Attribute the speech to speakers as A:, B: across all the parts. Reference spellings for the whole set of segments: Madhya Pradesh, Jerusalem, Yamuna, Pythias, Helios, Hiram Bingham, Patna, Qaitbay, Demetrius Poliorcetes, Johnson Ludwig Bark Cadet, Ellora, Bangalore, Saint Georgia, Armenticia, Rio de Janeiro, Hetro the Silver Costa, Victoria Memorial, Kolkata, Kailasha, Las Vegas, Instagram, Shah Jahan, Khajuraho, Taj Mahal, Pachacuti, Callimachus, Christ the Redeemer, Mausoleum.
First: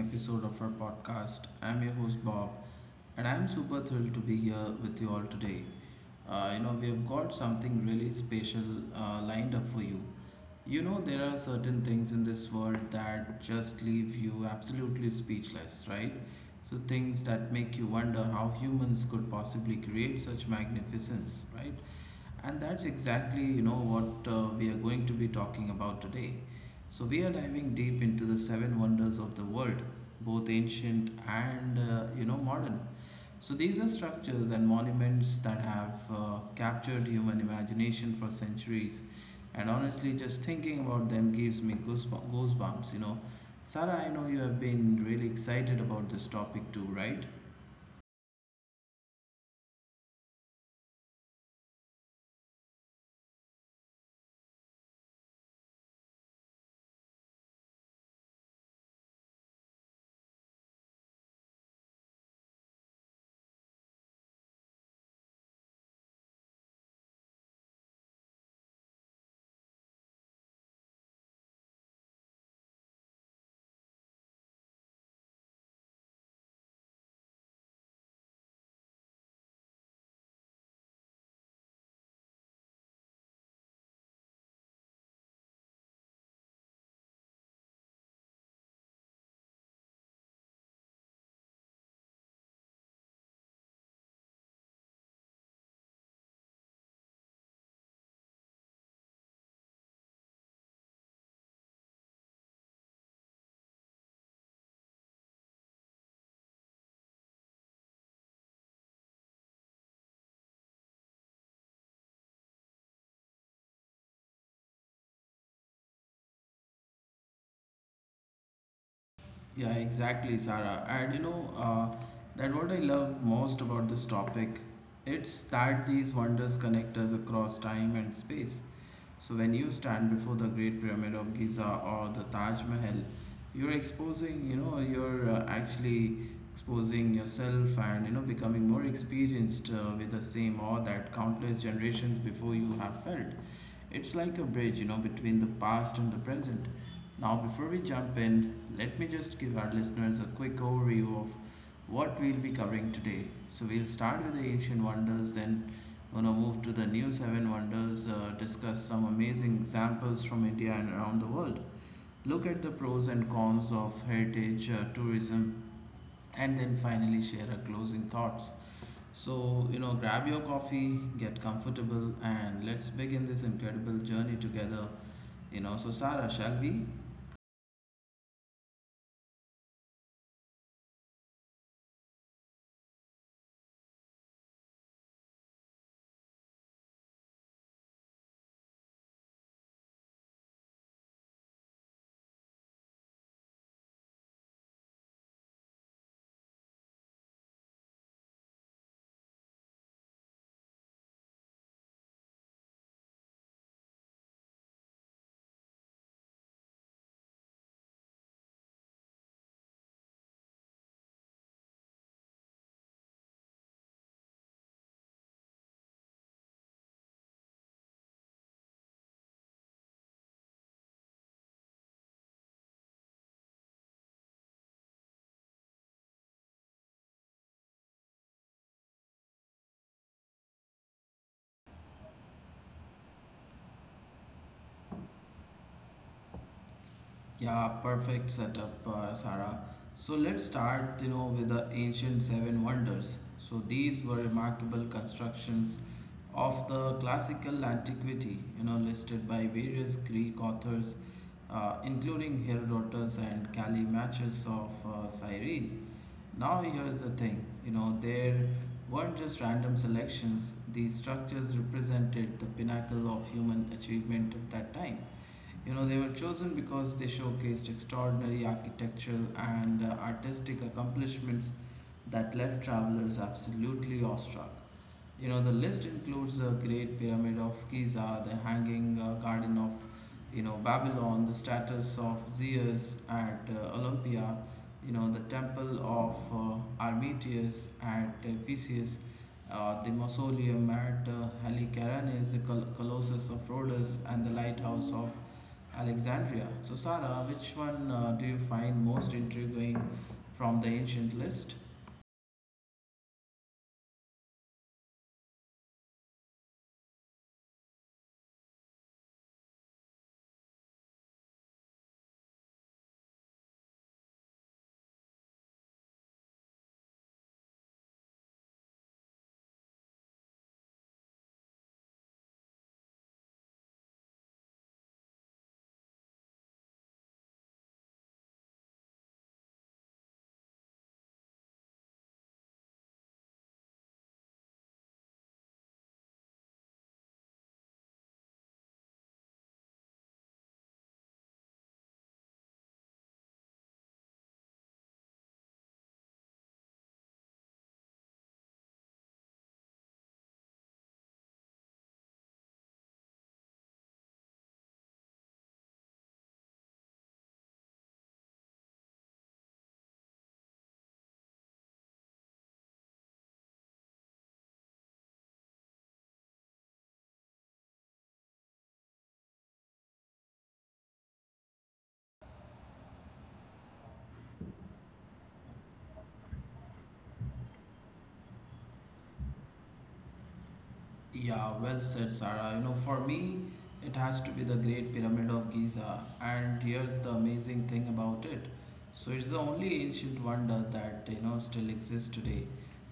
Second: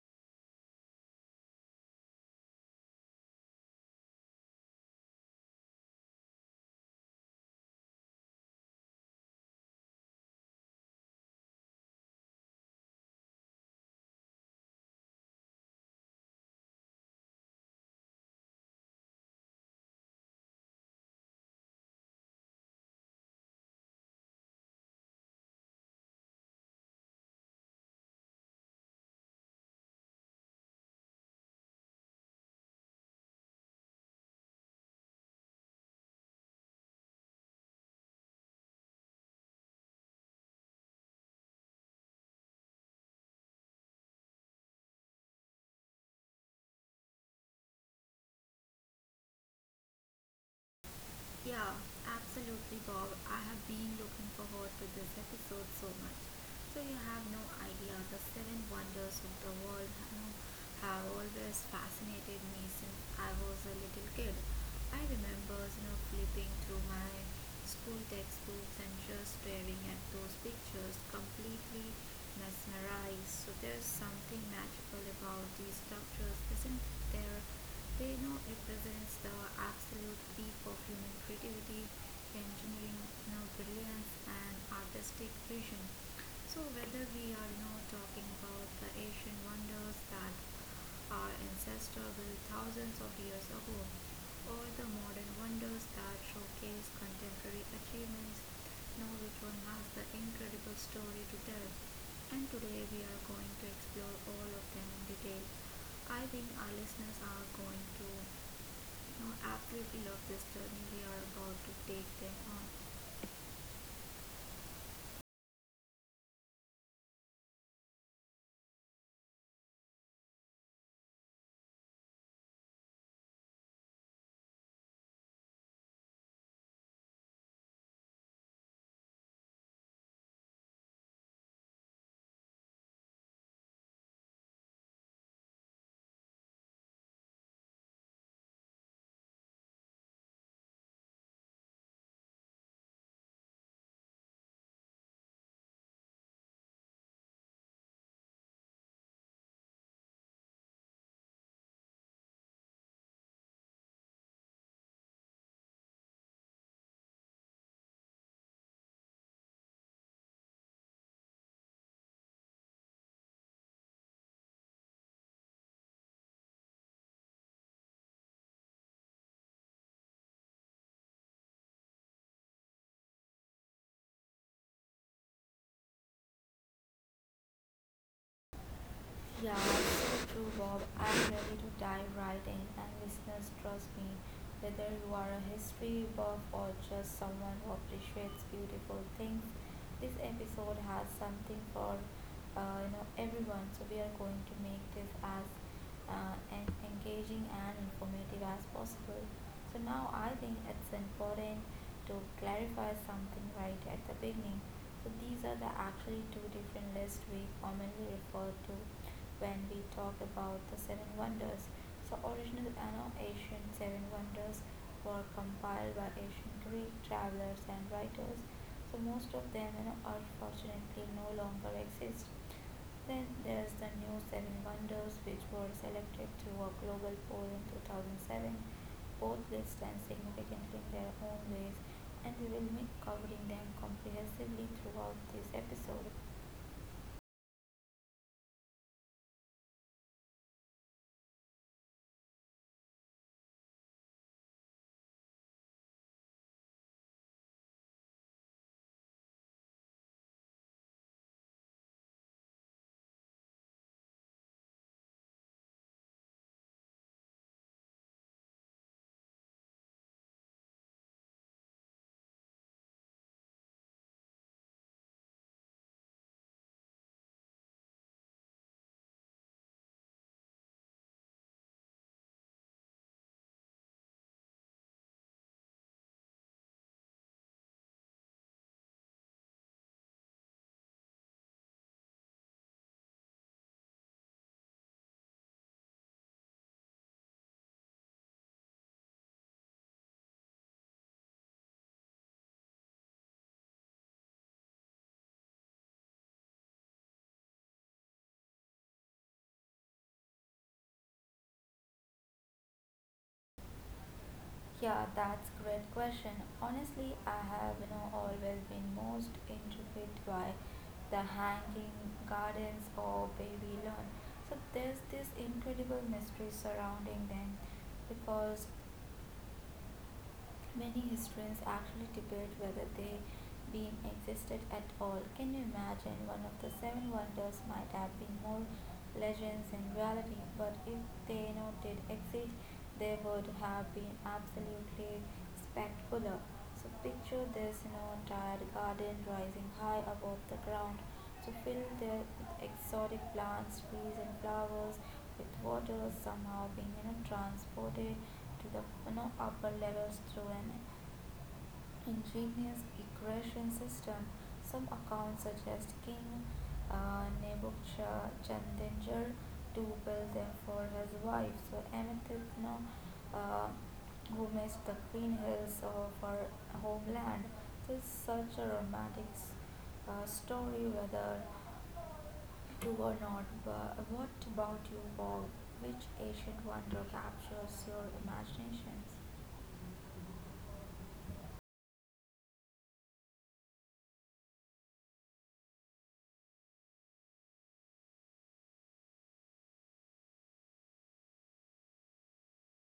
A: episode of our podcast. I'm your host Bob, and I'm super thrilled to be here with you all today. We have got something really special lined up for you. You know, there are certain things in this world that just leave you absolutely speechless, right? So things that make you wonder how humans could possibly create such magnificence, right? And that's exactly, you know, what we are going to be talking about today. So we are diving deep into the seven wonders of the world, both ancient and modern. So these are structures and monuments that have captured human imagination for centuries. And honestly, just thinking about them gives me goosebumps, goosebumps. Sarah, I know you have been really excited about this topic too, right?
B: Yeah, absolutely, Bob. I have been looking forward to this episode so much. So you have no idea the seven wonders of the world have always fascinated me since I was a little kid. I remember flipping through my school textbooks and just staring at those pictures completely mesmerized. So there's something magical about these structures, isn't there? Reno represents the absolute peak of human creativity, engineering, brilliance, and artistic vision. So, whether we are now talking about the ancient wonders that our ancestors built thousands of years ago, or the modern wonders that showcase contemporary achievements, know which one has the incredible story to tell. And today we are going to explore all of them in detail. I think our listeners are going to absolutely love this journey we are about to take them on.
A: Yeah, exactly, Sarah. And that what I love most about this topic, it's that these wonders connect us across time and space. So when you stand before the Great Pyramid of Giza or the Taj Mahal, you're actually exposing yourself and becoming more experienced with the same awe that countless generations before you have felt. It's like a bridge, between the past and the present now. Before we jump in, let me just give our listeners a quick overview of what we'll be covering today. So we'll start with the ancient wonders, then gonna move to the new seven wonders, discuss some amazing examples from India and around the world, look at the pros and cons of heritage tourism, and then finally share our closing thoughts. So, you know, grab your coffee, get comfortable, and let's begin this incredible journey together. So Sarah, shall we?
B: Yeah, so true, Bob. I'm ready to dive right in, and listeners, trust me, whether you are a history buff or just someone who appreciates beautiful things, this episode has something for everyone. So we are going to make this as and engaging and informative as possible. So now I think it's important to clarify something right at the beginning. So these are the actually two different lists we commonly refer to when we talk about the seven wonders. So original and Asian seven wonders were compiled by ancient Greek travelers and writers. So most of them unfortunately no longer exist. There's the new Seven Wonders, which were selected through a global poll in 2007. Both lists stand significantly in their own ways, and we will be covering them comprehensively throughout this episode.
A: Yeah, perfect setup, Sarah. So let's start, you know, with the ancient seven wonders. So these were remarkable constructions of the classical antiquity, you know, listed by various Greek authors, including Herodotus and Callimachus of Cyrene. Now here's the thing, you know, there weren't just random selections. These structures represented the pinnacle of human achievement at that time. You know, they were chosen because they showcased extraordinary architectural and artistic accomplishments that left travelers absolutely awestruck. You know, the list includes the Great Pyramid of Giza, the Hanging Garden of, Babylon, the statues of Zeus at Olympia, the Temple of Armitius at Ephesus, the Mausoleum at Halicarnasse, the Colossus of Rhodes, and the Lighthouse of Alexandria. So, Sarah, which one do you find most intriguing from the ancient list?
B: Yeah, that's a great question. Honestly, I have always been most intrigued by the hanging gardens or Babylon. So there's this incredible mystery surrounding them because many historians actually debate whether they being existed at all. Can you imagine one of the seven wonders might have been more legends than reality, but if they not did exist, they would have been absolutely spectacular. So picture this, entire garden rising high above the ground. So fill there with exotic plants, trees and flowers, with water somehow being, transported to the upper levels through an ingenious equation system. Some accounts suggest King Nebuchadnezzar to build them for his wife. So Amethysna, uh, who missed the green hills of her homeland. This is such a romantic story, whether true or not. But what about you, Bob? Which ancient wonder captures your imaginations?
A: Yeah, well said, Sarah. You know, for me, it has to be the Great Pyramid of Giza. And here's the amazing thing about it. So it's the only ancient wonder that, you know, still exists today.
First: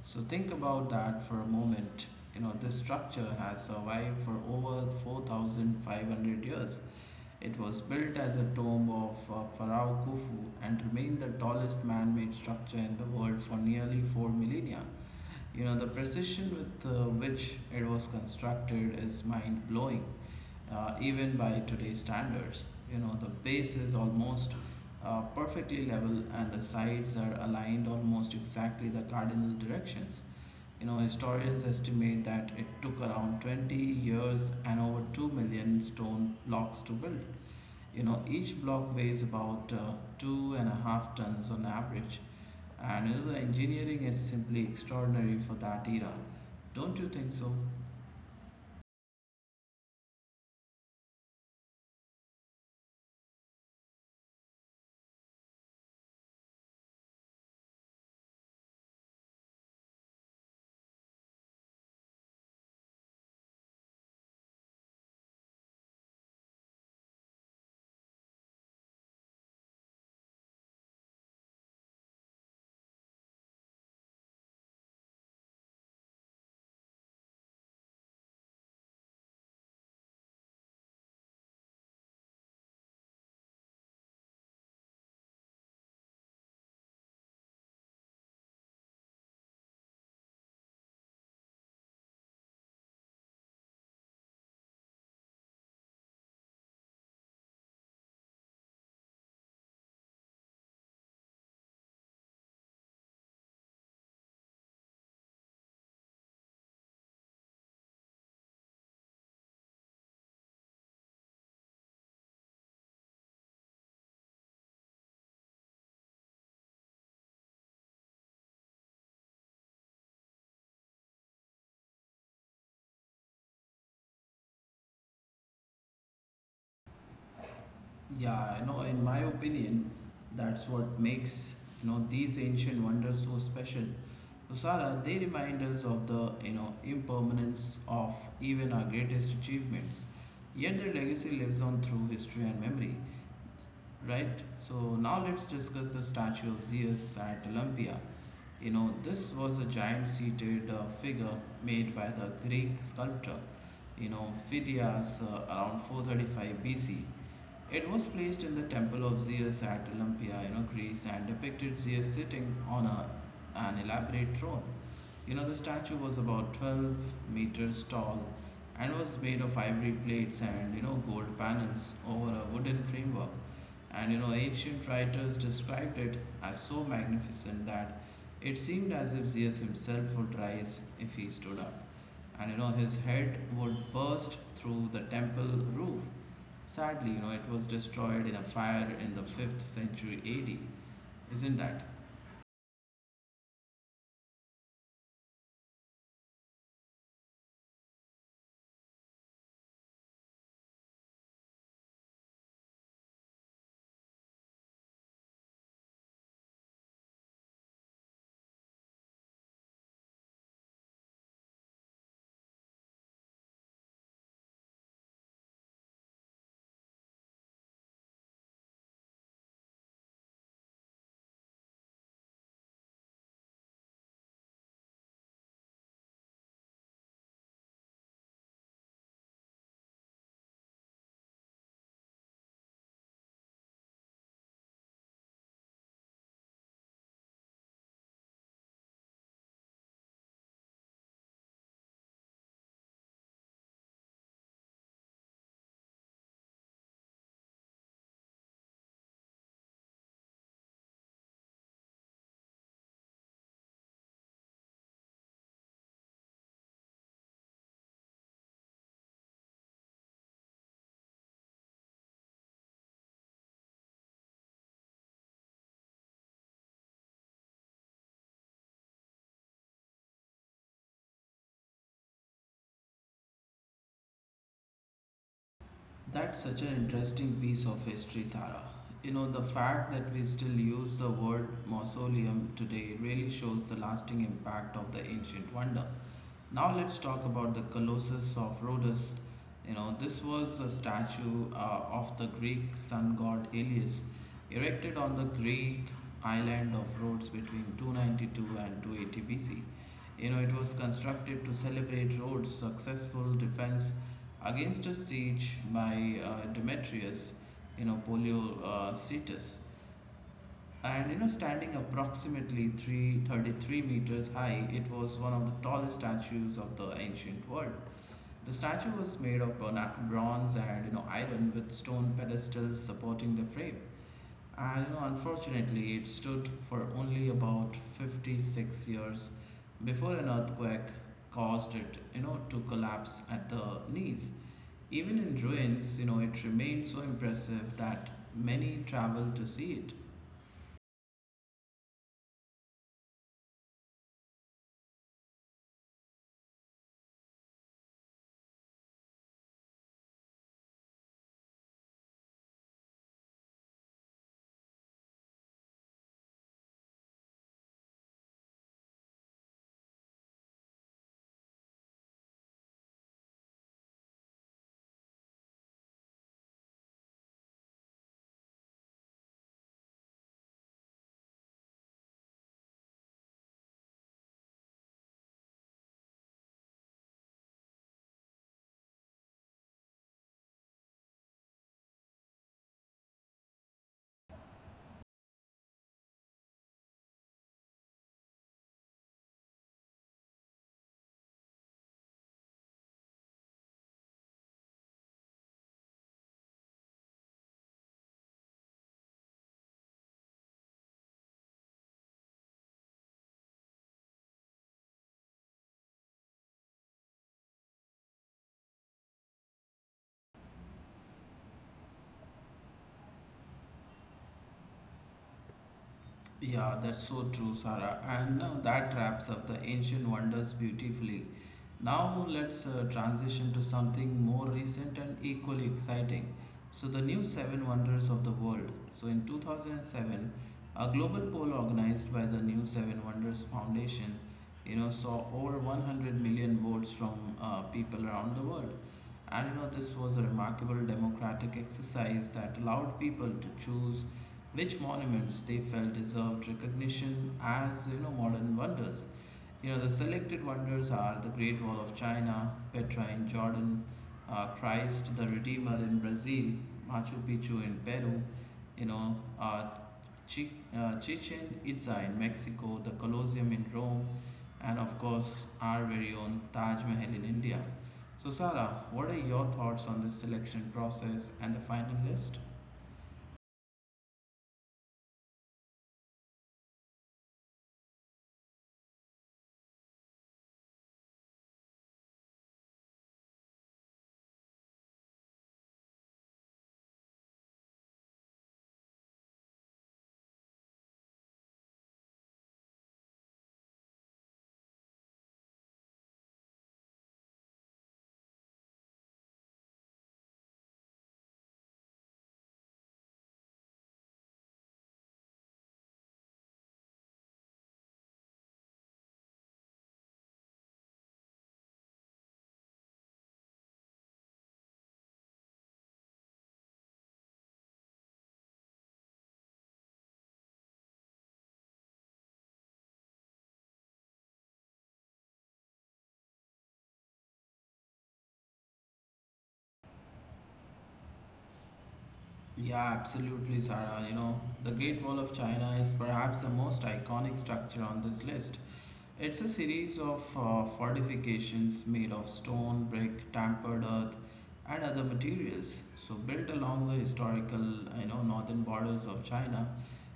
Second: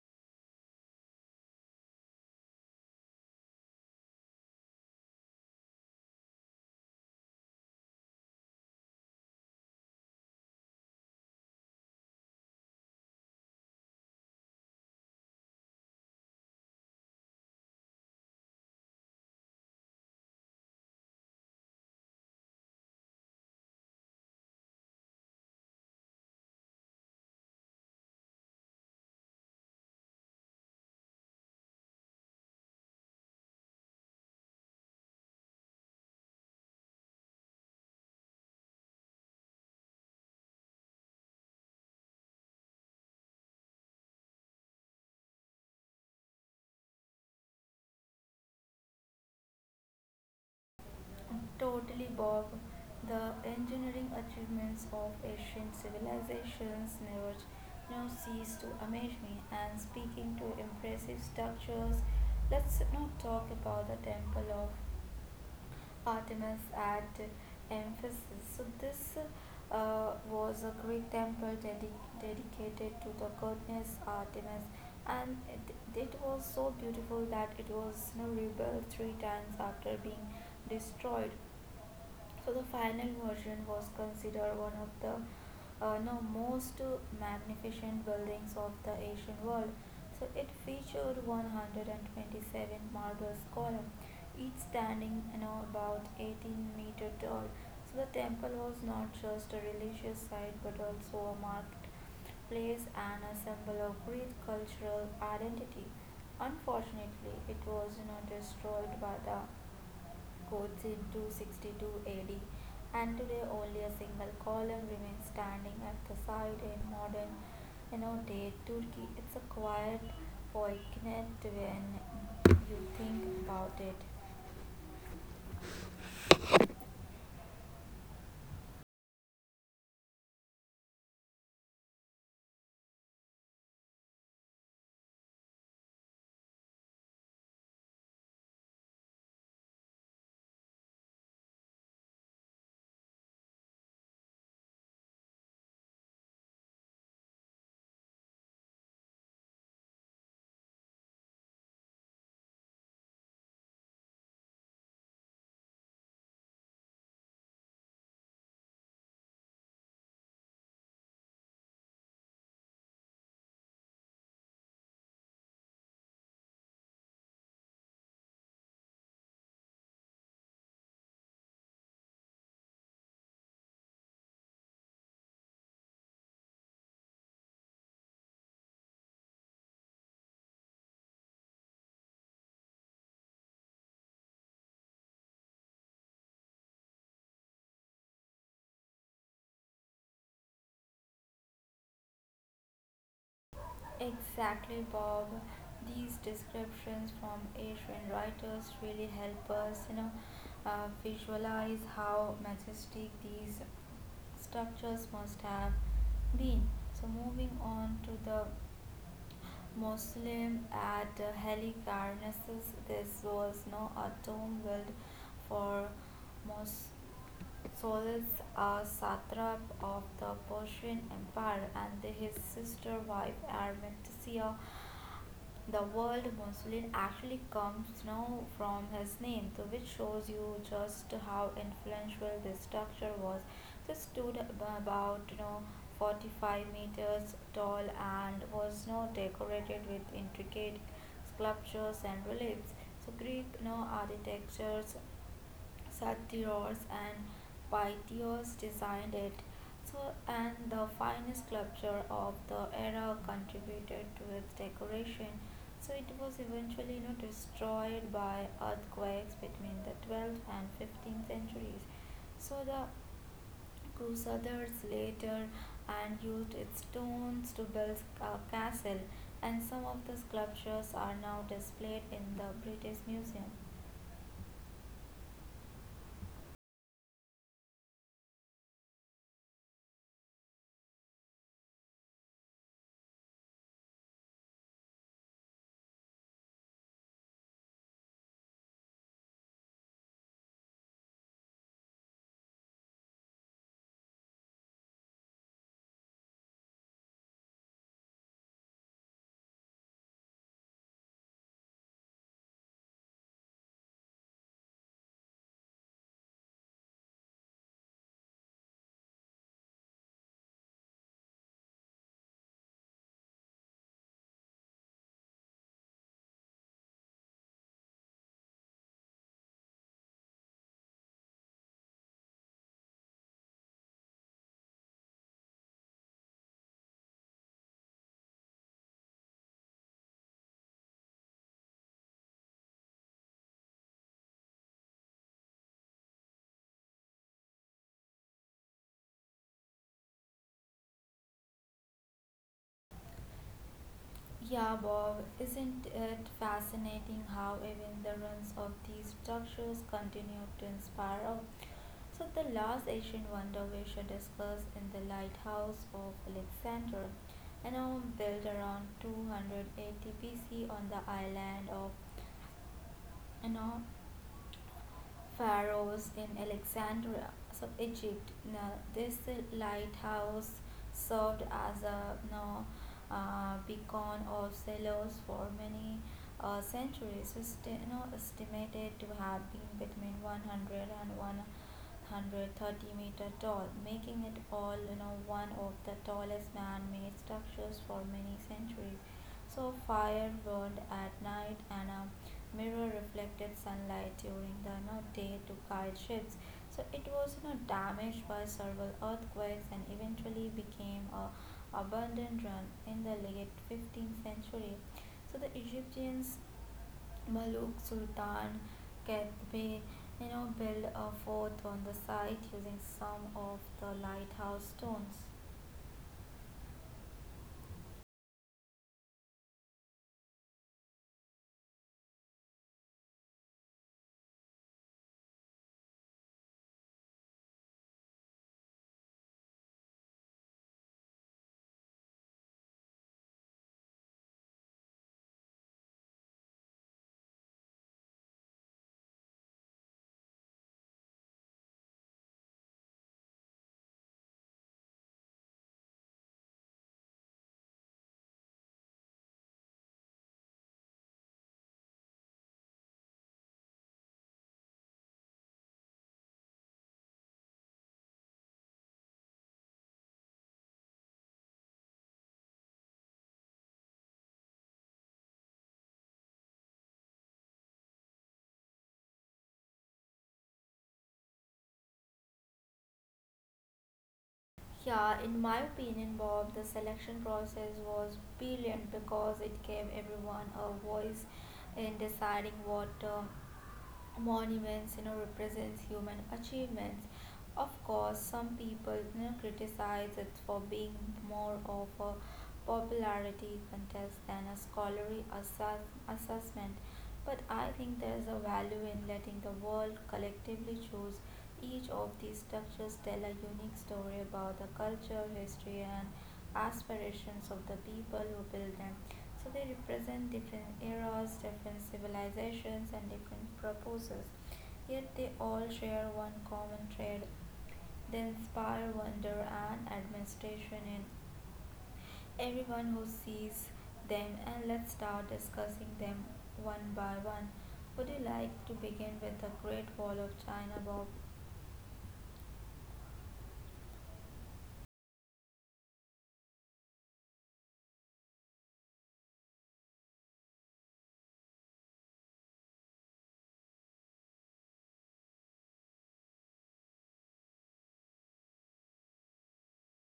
A: So think about that for a moment. You know, this structure has survived for over 4,500 years. It was built as a tomb of Pharaoh Khufu and remained the tallest man-made structure in the world for nearly four millennia. You know, the precision with which it was constructed is mind-blowing, even by today's standards. You know, the base is almost perfectly level and the sides are aligned almost exactly the cardinal directions. You know, historians estimate that it took around 20 years and over 2 million stone blocks to build. You know, each block weighs about two and a half tons on average, and you know, the engineering is simply extraordinary for that era. Don't you think so?
B: Totally, Bob. The engineering achievements of ancient civilizations never cease to amaze me. And speaking to impressive structures, let's not talk about the temple of Artemis at Ephesus. So this was a Greek temple dedicated to the goddess Artemis, and it was so beautiful that it was rebuilt three times after being destroyed. So the final version was considered one of the no, most magnificent buildings of the Asian world. So it featured 127 marble columns, each standing about 18-meter tall. So the temple was not just a religious site but also a marked place and a symbol of Greek cultural identity. Unfortunately, it was destroyed by the codes in 262 AD, and today only a single column remains standing at the site in modern day Turkey. It's a quiet poignant when you think about it.
A: Yeah, you know, in my opinion, that's what makes these ancient wonders so special. Usara, they remind us of the impermanence of even our greatest achievements. Yet their legacy lives on through history and memory. Right? So now let's discuss the statue of Zeus at Olympia. You know, this was a giant seated figure made by the Greek sculptor, Phidias around 435 BC. It was placed in the temple of Zeus at Olympia, Greece, and depicted Zeus sitting on an elaborate throne. You know, the statue was about 12 meters tall and was made of ivory plates and, you know, gold panels over a wooden framework. And, you know, ancient writers described it as so magnificent that it seemed as if Zeus himself would rise if he stood up. And, you know, his head would burst through the temple roof. Sadly, you know, it was destroyed in a fire in the 5th century AD. Isn't that?
B: Exactly, Bob. These descriptions from Asian writers really help us, visualize how majestic these structures must have been. So, moving on to the Mausoleum at Halicarnassus. This was no a tomb built for Mos- Solus, a satrap of the Persian Empire, and his sister wife Armenticia, the word Muslim actually comes now from his name, so which shows you just how influential this structure was. This stood about 45 meters tall and was now decorated with intricate sculptures and reliefs. So Greek architectures Satyros and Pythias designed it. So, and the finest sculpture of the era contributed to its decoration. So, it was eventually destroyed by earthquakes between the 12th and 15th centuries. So, the Crusaders later and used its stones to build a castle, and some of the sculptures are now displayed in the British Museum.
A: That's such an interesting piece of history, Sarah. You know, the fact that we still use the word mausoleum today really shows the lasting impact of the ancient wonder. Now let's talk about the Colossus of Rhodes. You know, this was a statue of the Greek sun god Helios, erected on the Greek island of Rhodes between 292 and 280 BC. You know, it was constructed to celebrate Rhodes' successful defense against a siege by Demetrius, Polyocetus, and you know, standing approximately 333 meters high, it was one of the tallest statues of the ancient world. The statue was made of bronze and, you know, iron, with stone pedestals supporting the frame. And you know, unfortunately it stood for only about 56 years before an earthquake caused it, you know, to collapse at the knees. Even in ruins, you know, it remained so impressive that many traveled to see it.
B: Yeah, Bob, isn't it fascinating how even the ruins of these structures continue to inspire us? So, the last ancient wonder we should discuss in the Lighthouse of Alexandria, built around 280 BC on the island of you know, pharaohs in Alexandria, so Egypt. Now, this lighthouse served as a beacon of sailors for many centuries. It's estimated to have been between one hundred and one hundred thirty and meter tall, making it all one of the tallest man-made structures for many centuries. So fire burned at night and a mirror reflected sunlight during the day to guide ships. So it was damaged by several earthquakes and eventually became a abandoned ruin in the late 15th century. So the Egyptians Maluk Sultan Qaitbay built a fort on the site using some of the lighthouse stones.
A: Yeah, that's so true, Sarah. And that wraps up the ancient wonders beautifully. Now let's transition to something more recent and equally exciting. So the new seven wonders of the world. So in 2007, a global poll organized by the New Seven Wonders Foundation, you know, saw over 100 million votes from people around the world. And you know, this was a remarkable democratic exercise that allowed people to choose which monuments they felt deserved recognition as, you know, modern wonders. You know, the selected wonders are the Great Wall of China, Petra in Jordan, Christ the Redeemer in Brazil, Machu Picchu in Peru, you know uh, Chi- Chichen Itza in Mexico, the Colosseum in Rome, and of course our very own Taj Mahal in India. So Sarah, what are your thoughts on this selection process and the final list?
B: Yeah, in my opinion, Bob, the selection process was brilliant because it gave everyone a voice in deciding what monuments represents human achievements. Of course some people criticize it for being more of a popularity contest than a scholarly assessment, but I think there's a value in letting the world collectively choose. Each of these structures tell a unique story about the culture, history, and aspirations of the people who build them. So they represent different eras, different civilizations, and different purposes. Yet they all share one common thread. They inspire wonder and admiration in everyone who sees them, and let's start discussing them one by one. Would you like to begin with the Great Wall of China, Bob?
A: Yeah, absolutely, Sarah. You know, the Great Wall of China is perhaps the most iconic structure on this list. It's a series of fortifications made of stone, brick, tempered earth, and other materials. So built along the historical, you know, northern borders of China,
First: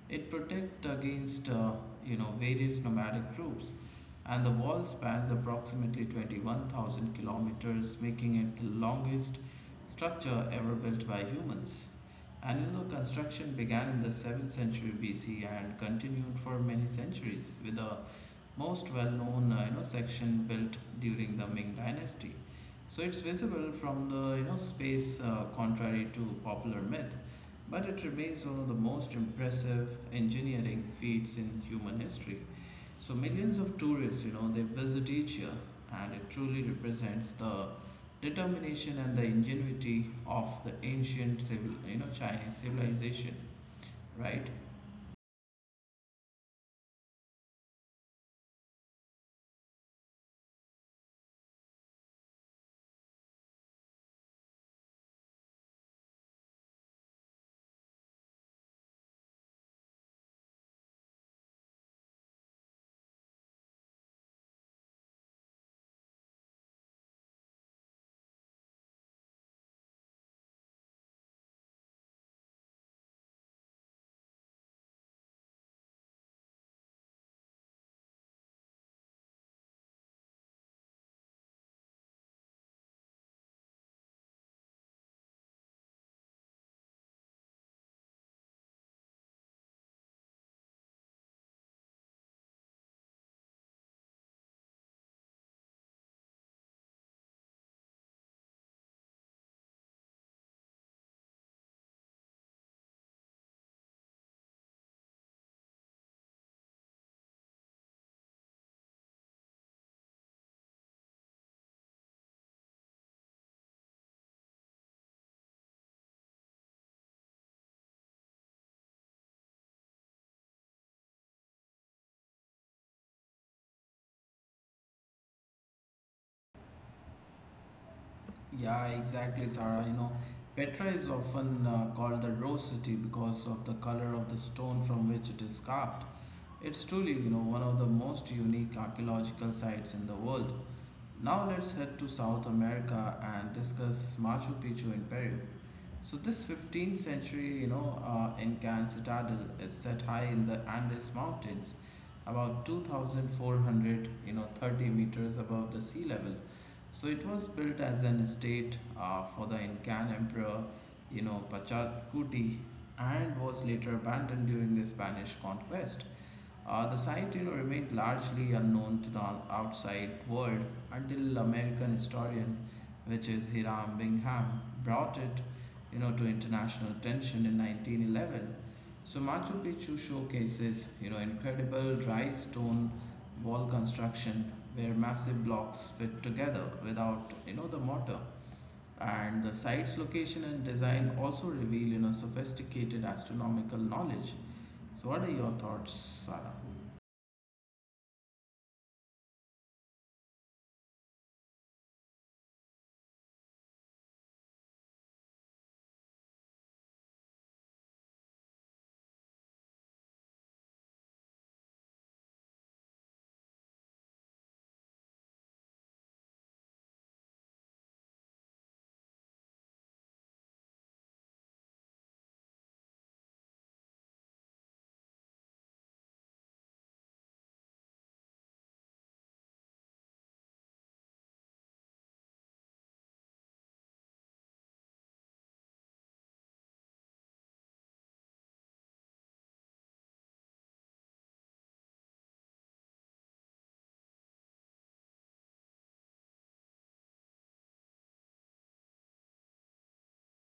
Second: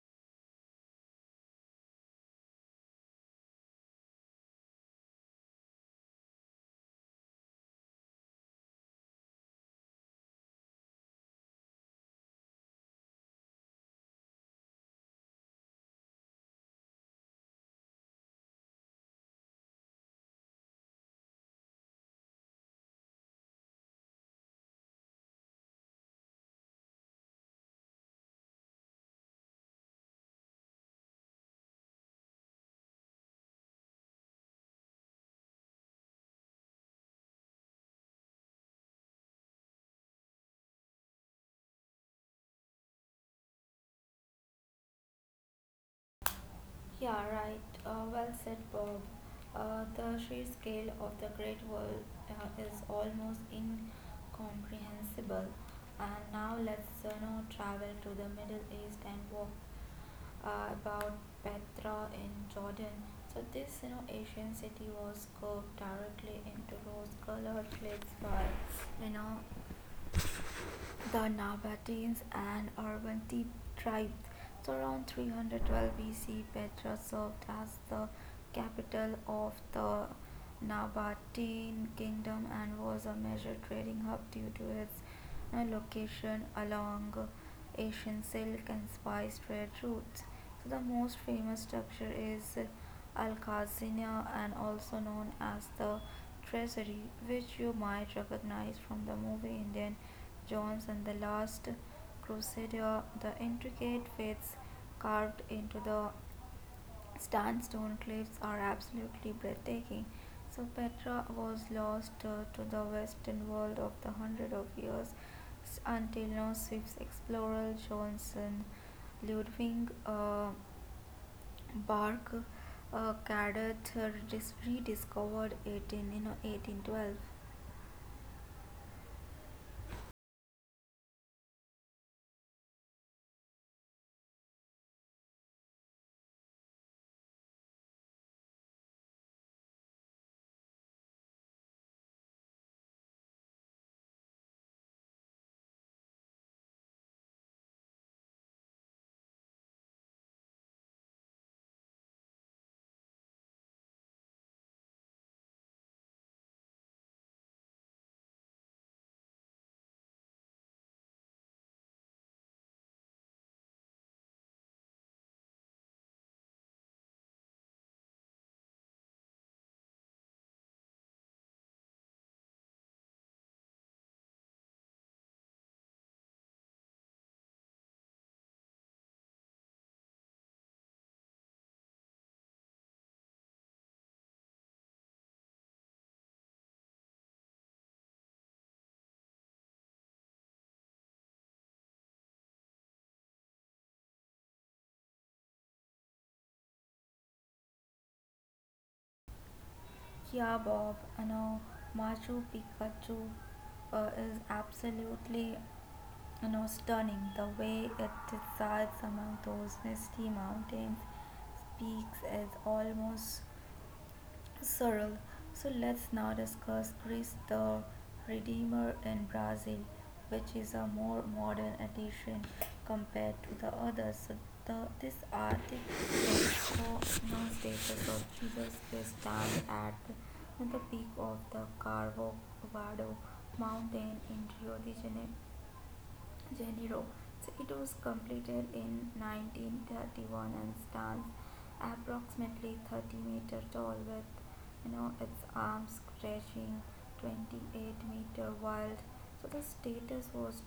A: it protect against, various nomadic groups. And the wall spans approximately 21,000 kilometers, making it the longest structure ever built by humans. And you know, construction began in the 7th century BC and continued for many centuries, with a most well-known section built during the Ming Dynasty. So it's visible from the, you know, space, contrary to popular myth, but it remains one of the most impressive engineering feats in human history. So millions of tourists, you know, they visit each year, and it truly represents the determination and the ingenuity of the ancient Chinese civilization, right?
B: Yeah, right. Well said, Bob. The sheer scale of the Great Wall is almost incomprehensible. And now let's now travel to the Middle East and walk about Petra in Jordan. So this Asian city was curved directly into rose-colored cliffs by you know the Nabateans and urban tribes. So around 312 BC, Petra served as the capital of the Nabatean kingdom and was a major trading hub due to its location along Asian silk and spice trade routes. So the most famous structure is Al-Khazanah and also known as the treasury, which you might recognize from the movie *Indiana Jones and the Last Crusader. The intricate faces carved into the sandstone cliffs are absolutely breathtaking. So Petra was lost to the western world of the hundred of years until now Swiss explorer Johnson Ludwig Bark Cadet rediscovered it in 1812.
A: Yeah, exactly, Sarah. You know, Petra is often called the Rose City because of the color of the stone from which it is carved. It's truly, you know, one of the most unique archaeological sites in the world. Now let's head to South America and discuss Machu Picchu in Peru. So this 15th century, Incan citadel is set high in the Andes Mountains, about 2,400, 30 meters above the sea level. So it was built as an estate for the Incan emperor, Pachacuti, and was later abandoned during the Spanish conquest. The site, you know, remained largely unknown to the outside world until American historian, which is Hiram Bingham, brought it, you know, to international attention in 1911. So Machu Picchu showcases, you know, incredible dry stone wall construction where massive blocks fit together without, you know, the mortar. And the site's location and design also reveal, you know, sophisticated astronomical knowledge. So what are your thoughts, Sarah?
B: Yeah, Bob, Machu Picchu is absolutely stunning. The way it resides among those misty mountains speaks as almost Sorrel. So let's now discuss Christ the Redeemer in Brazil, which is a more modern edition compared to the others. So the, this art is known status of Jesus Christ stands at the peak of the Carvalho Mountain in Rio de Janeiro. So it was completed in 1931 and stands approximately 30 meters tall with its arms stretching 28-meter wide. So the status was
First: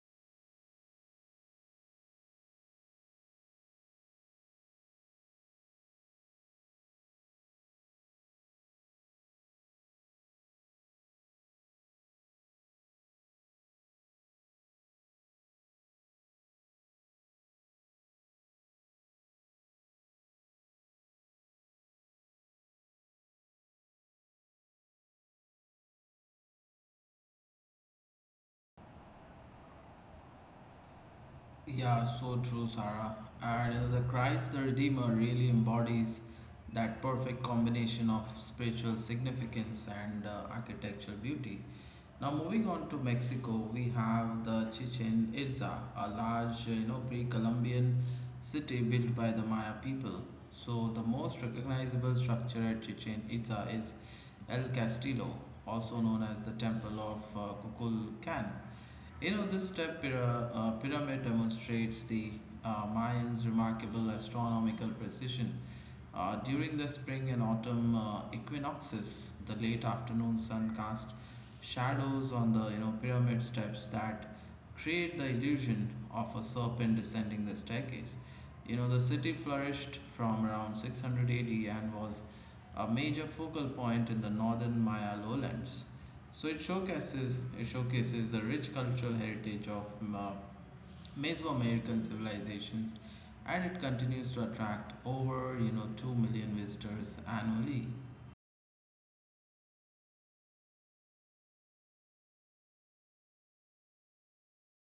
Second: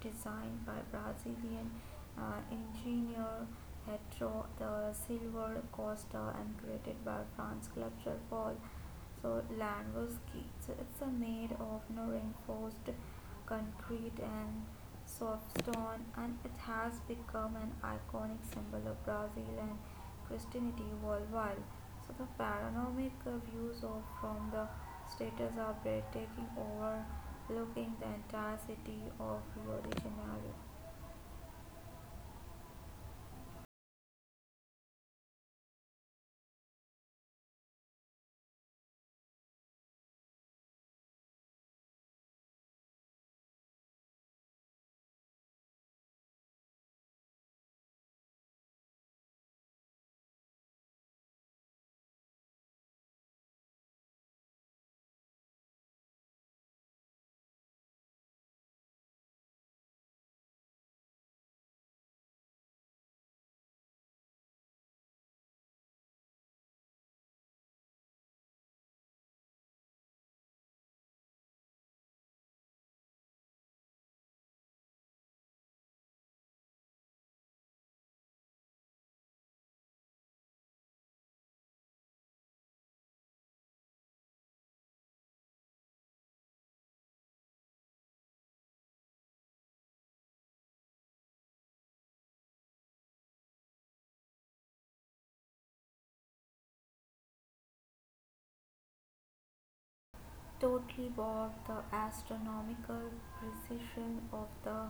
B: designed by Brazilian engineer Hetro the Silver Costa and created by France Cultural Paul so land was key. So it's a made of reinforced concrete and soft stone, and it has become an iconic symbol of Brazil and Christianity worldwide. So the panoramic views of from the status are breathtaking, overlooking the entire city of Rio de Janeiro.
A: Yeah, so true, Sarah. And the Christ the Redeemer really embodies that perfect combination of spiritual significance and architectural beauty. Now, moving on to Mexico, we have the Chichen Itza, a large, you know, pre-Columbian city built by the Maya people. So the most recognizable structure at Chichen Itza is El Castillo, also known as the Temple of Kukulcan. You know, this step pyramid demonstrates the Mayans' remarkable astronomical precision. During the spring and autumn equinoxes, the late afternoon sun cast shadows on the pyramid steps that create the illusion of a serpent descending the staircase. The city flourished from around 600 AD and was a major focal point in the northern Maya lowlands. So it showcases the rich cultural heritage of uh, Mesoamerican civilizations, and it continues to attract over 2 million visitors annually.
B: Totally bored. The astronomical precision of the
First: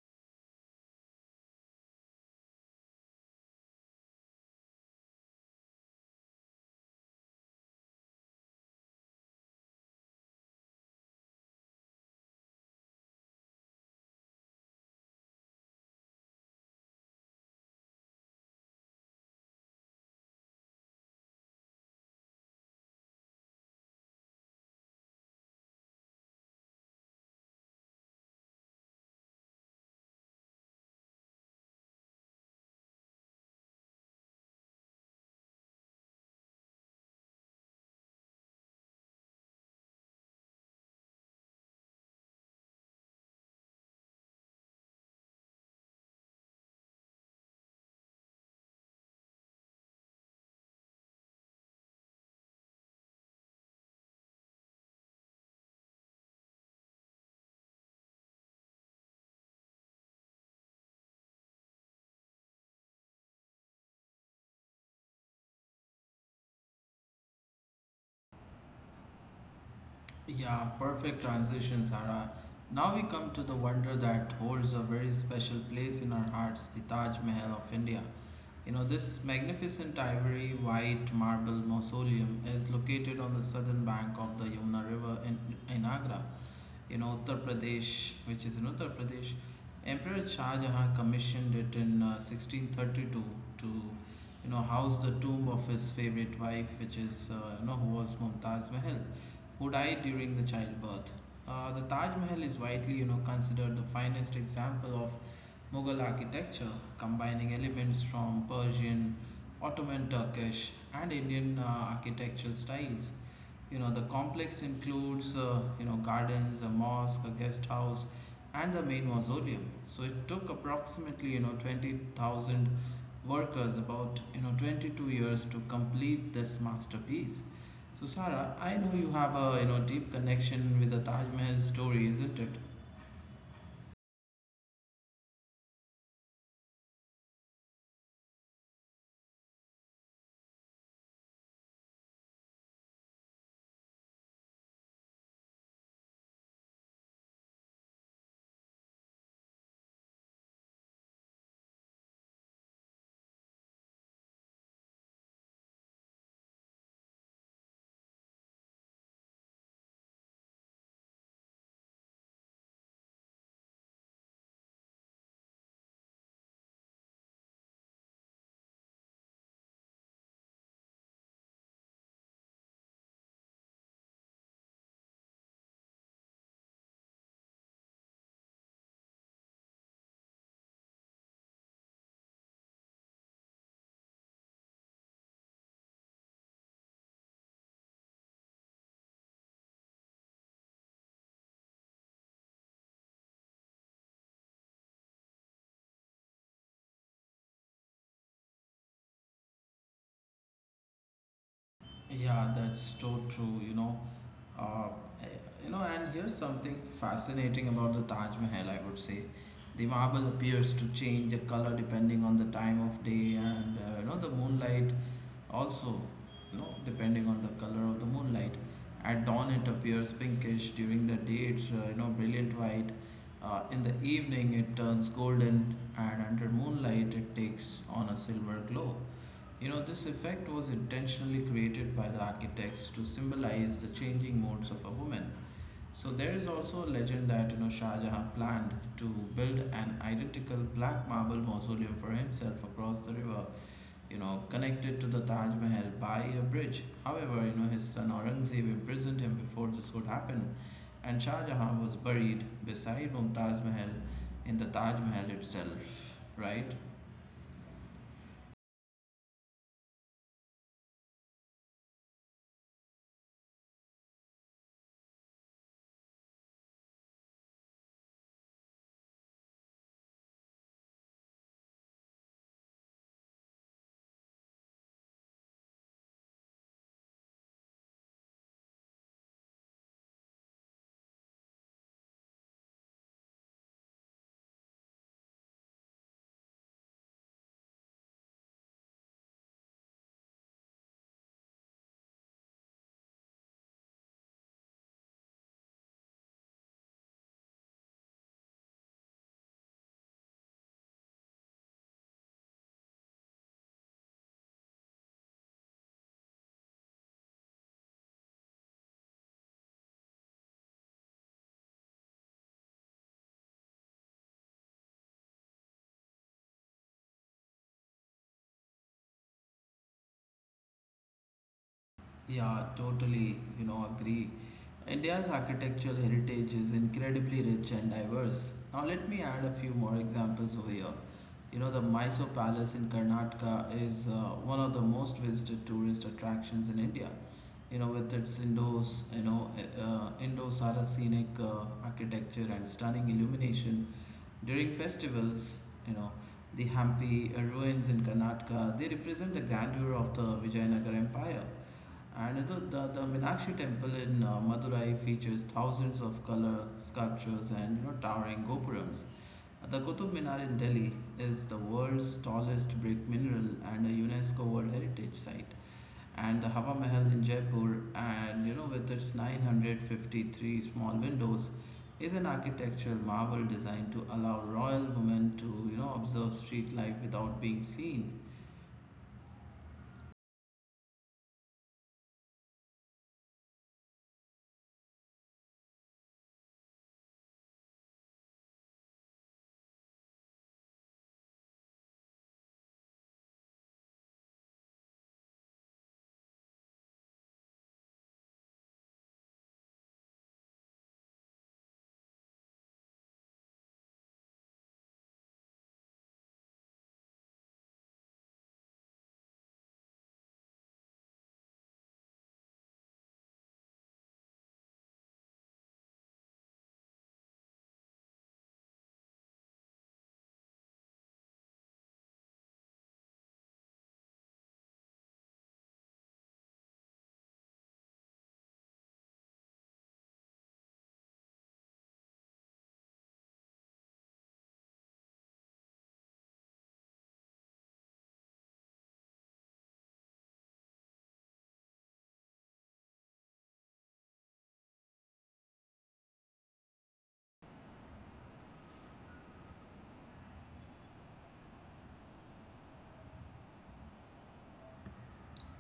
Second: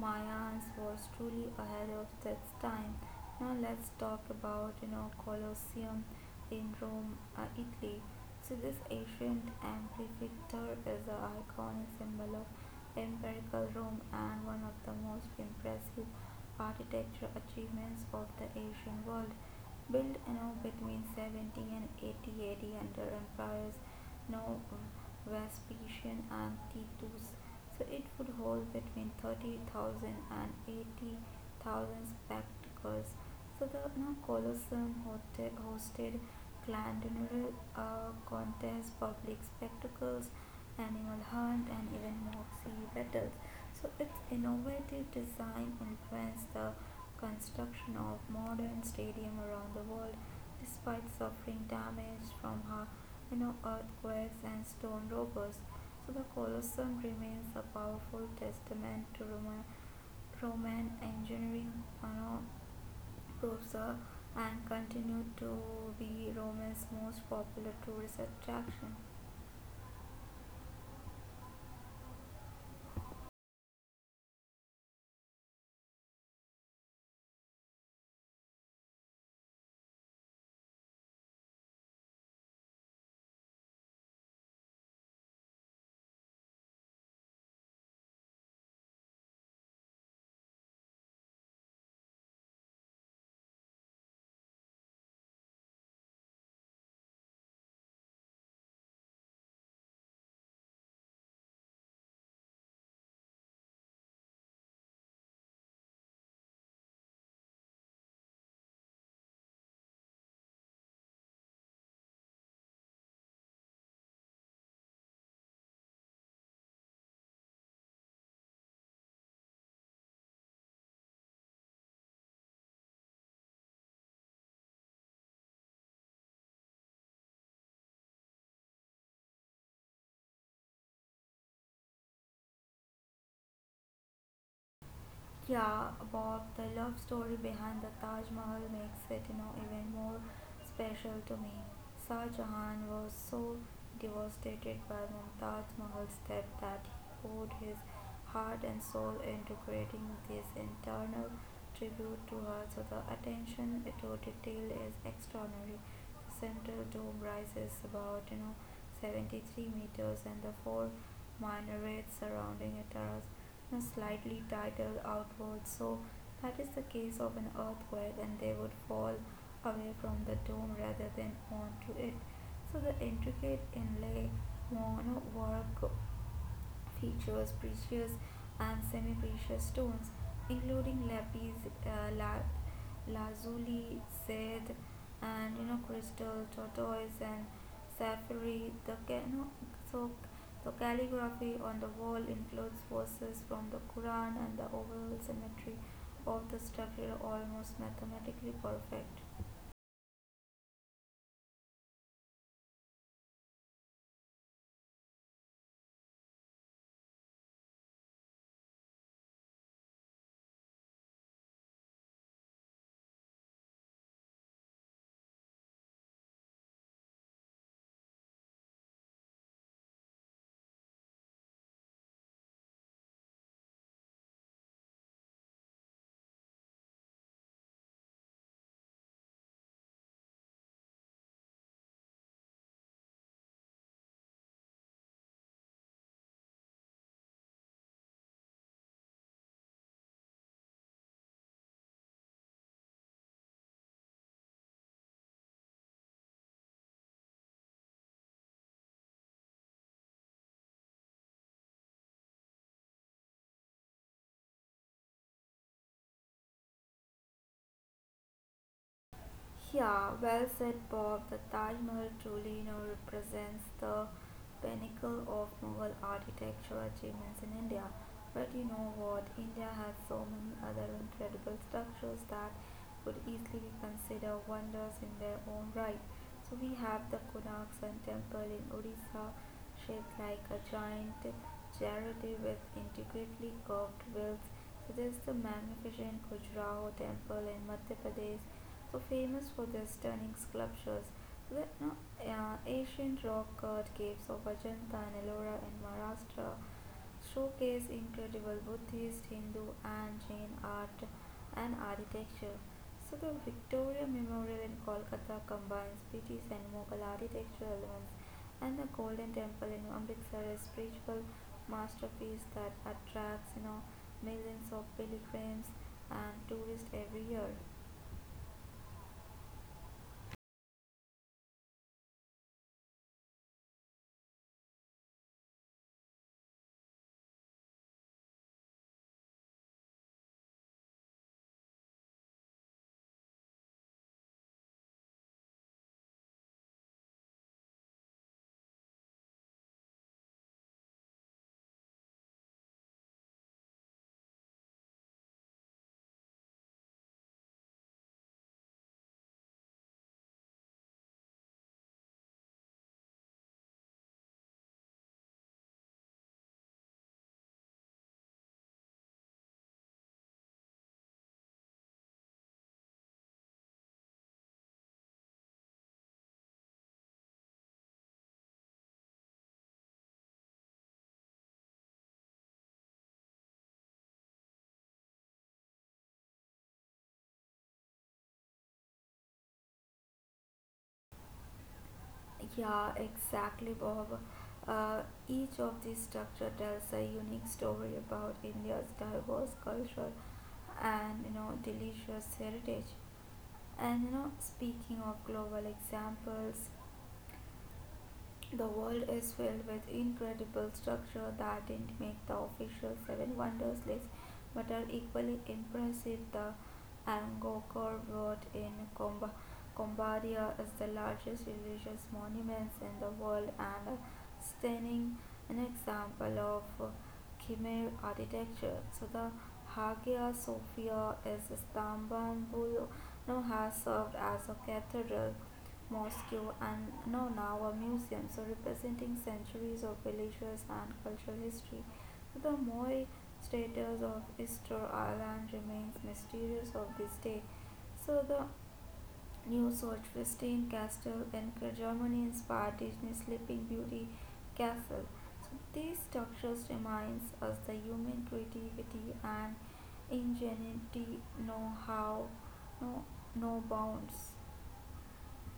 B: Mayans was truly ahead of its time. Now let's talk about Colosseum in Rome, Italy. So this ancient amphitheater is an iconic symbol of imperial Rome and one of the most impressive architecture achievements of the Asian world built between 70 and 80 AD under empires you know, Vespasian and Titus. So it would hold between 30,000 spectators. So the Colosseum hosted glandular contests, public spectacles, animal hunt, and even mock sea battles. So its innovative design influenced the construction of modern stadium around the world despite suffering damage from earthquakes and stone robbers. So the Colosseum remains a powerful testament to Roman engineering you know, prosa and continued to be Rome's most popular tourist attraction.
A: Yeah, perfect transition, Sarah. Now we come to the wonder that holds a very special place in our hearts, the Taj Mahal of India. You know, this magnificent ivory white marble mausoleum is located on the southern bank of the Yamuna River in Agra. In Uttar Pradesh, Emperor Shah Jahan commissioned it in 1632 to, you know, house the tomb of his favorite wife, which is, you know, who was Mumtaz Mahal, who died during the childbirth. The Taj Mahal is widely, you know, considered the finest example of Mughal architecture, combining elements from Persian, Ottoman Turkish, and Indian architectural styles. You know, the complex includes, gardens, a mosque, a guest house, and the main mausoleum. So it took approximately, you know, 20,000 workers about, you know, 22 years to complete this masterpiece. So Sarah, I know you have a, you know, deep connection with the Taj Mahal story, isn't it?
B: Yeah, about the love story behind the Taj Mahal makes it, even more special to me. Shah Jahan was so devastated by Mumtaz Mahal's death that he poured his heart and soul into creating this internal tribute to her. So the attention to detail is extraordinary. Central dome rises about 73 meters, and the four minarets surrounding it are slightly tilted outwards so that is the case of an earthquake and they would fall away from the dome rather than onto it. So the intricate inlay monowork features precious and semi-precious stones, including lapis, uh, la- lazuli, jade, and crystal, tortoise, and sapphire. The ca- no, so the calligraphy on the wall includes verses from the Quran, and the overall symmetry of the structure almost mathematically perfect.
A: Yeah, that's so true, you know. Uh, eh, you know, and here's something fascinating about the Taj Mahal, I would say. The marble appears to change the color depending on the time of day and, you know, the moonlight also, you know, depending on the color of the moonlight. At dawn, it appears pinkish. During the day, it's, you know, brilliant white. In the evening, it turns golden, and under moonlight, it takes on a silver glow. You know, this effect was intentionally created by the architects to symbolize the changing modes of a woman. So there is also a legend that you know Shah Jahan planned to build an identical black marble mausoleum for himself across the river, you know, connected to the Taj Mahal by a bridge. However, you know his son Aurangzeb imprisoned him before this could happen, and Shah Jahan was buried beside Mumtaz Mahal in the Taj Mahal itself, right?
B: Yeah, well said, Bob. The Taj Mahal truly represents the pinnacle of Mughal architecture achievements in India. But you know what? India has so many other incredible structures that could easily be considered wonders in their own right. So we have the Kunak Sun temple in Odisha shaped like a giant charity with intricately carved wheels. So there's the magnificent Khajuraho temple in Madhya Pradesh, so famous for their stunning sculptures. So the no, Ancient rock cut caves of Ajanta and Ellora in Maharashtra showcase incredible Buddhist, Hindu, and Jain art and architecture. So the Victoria Memorial in Kolkata combines British and Mughal architectural elements, and the Golden Temple in Amritsar is a spiritual masterpiece that attracts millions of pilgrims and tourists every year.
A: Yeah, totally, you know, agree. India's architectural heritage is incredibly rich and diverse. Now, let me add a few more examples over here. You know, the Mysore Palace in Karnataka is one of the most visited tourist attractions in India. You know, with its Indo-Saracenic architecture and stunning illumination during festivals, you know, the Hampi ruins in Karnataka, they represent the grandeur of the Vijayanagar Empire and the Meenakshi temple in Madurai features thousands of color sculptures and you know, towering gopurams. The Qutub Minar in Delhi is the world's tallest brick mineral and a UNESCO World Heritage Site. And the Hawa Mahal in Jaipur, and you know, with its 953 small windows, is an architectural marvel designed to allow royal women to you know observe street life without being seen.
B: Yeah, exactly, Bob. Uh, each of these structure tells a unique story about India's diverse culture and delicious heritage. And you know, speaking of global examples, the world is filled with incredible structure that didn't make the official Seven Wonders list but are equally impressive. The Angkor Wat in Cambodia is the largest religious monument in the world and a stunning an example of Khmer architecture. So the Hagia Sophia is Istanbul now has served as a cathedral Moscow and no, now a museum, so representing centuries of religious and cultural history. The Moy status of Easter Island remains mysterious of this day. So the new Solstein Castle in Germany inspired Disney Sleeping Beauty Castle. So these structures reminds us the human creativity and ingenuity know how no no bounds.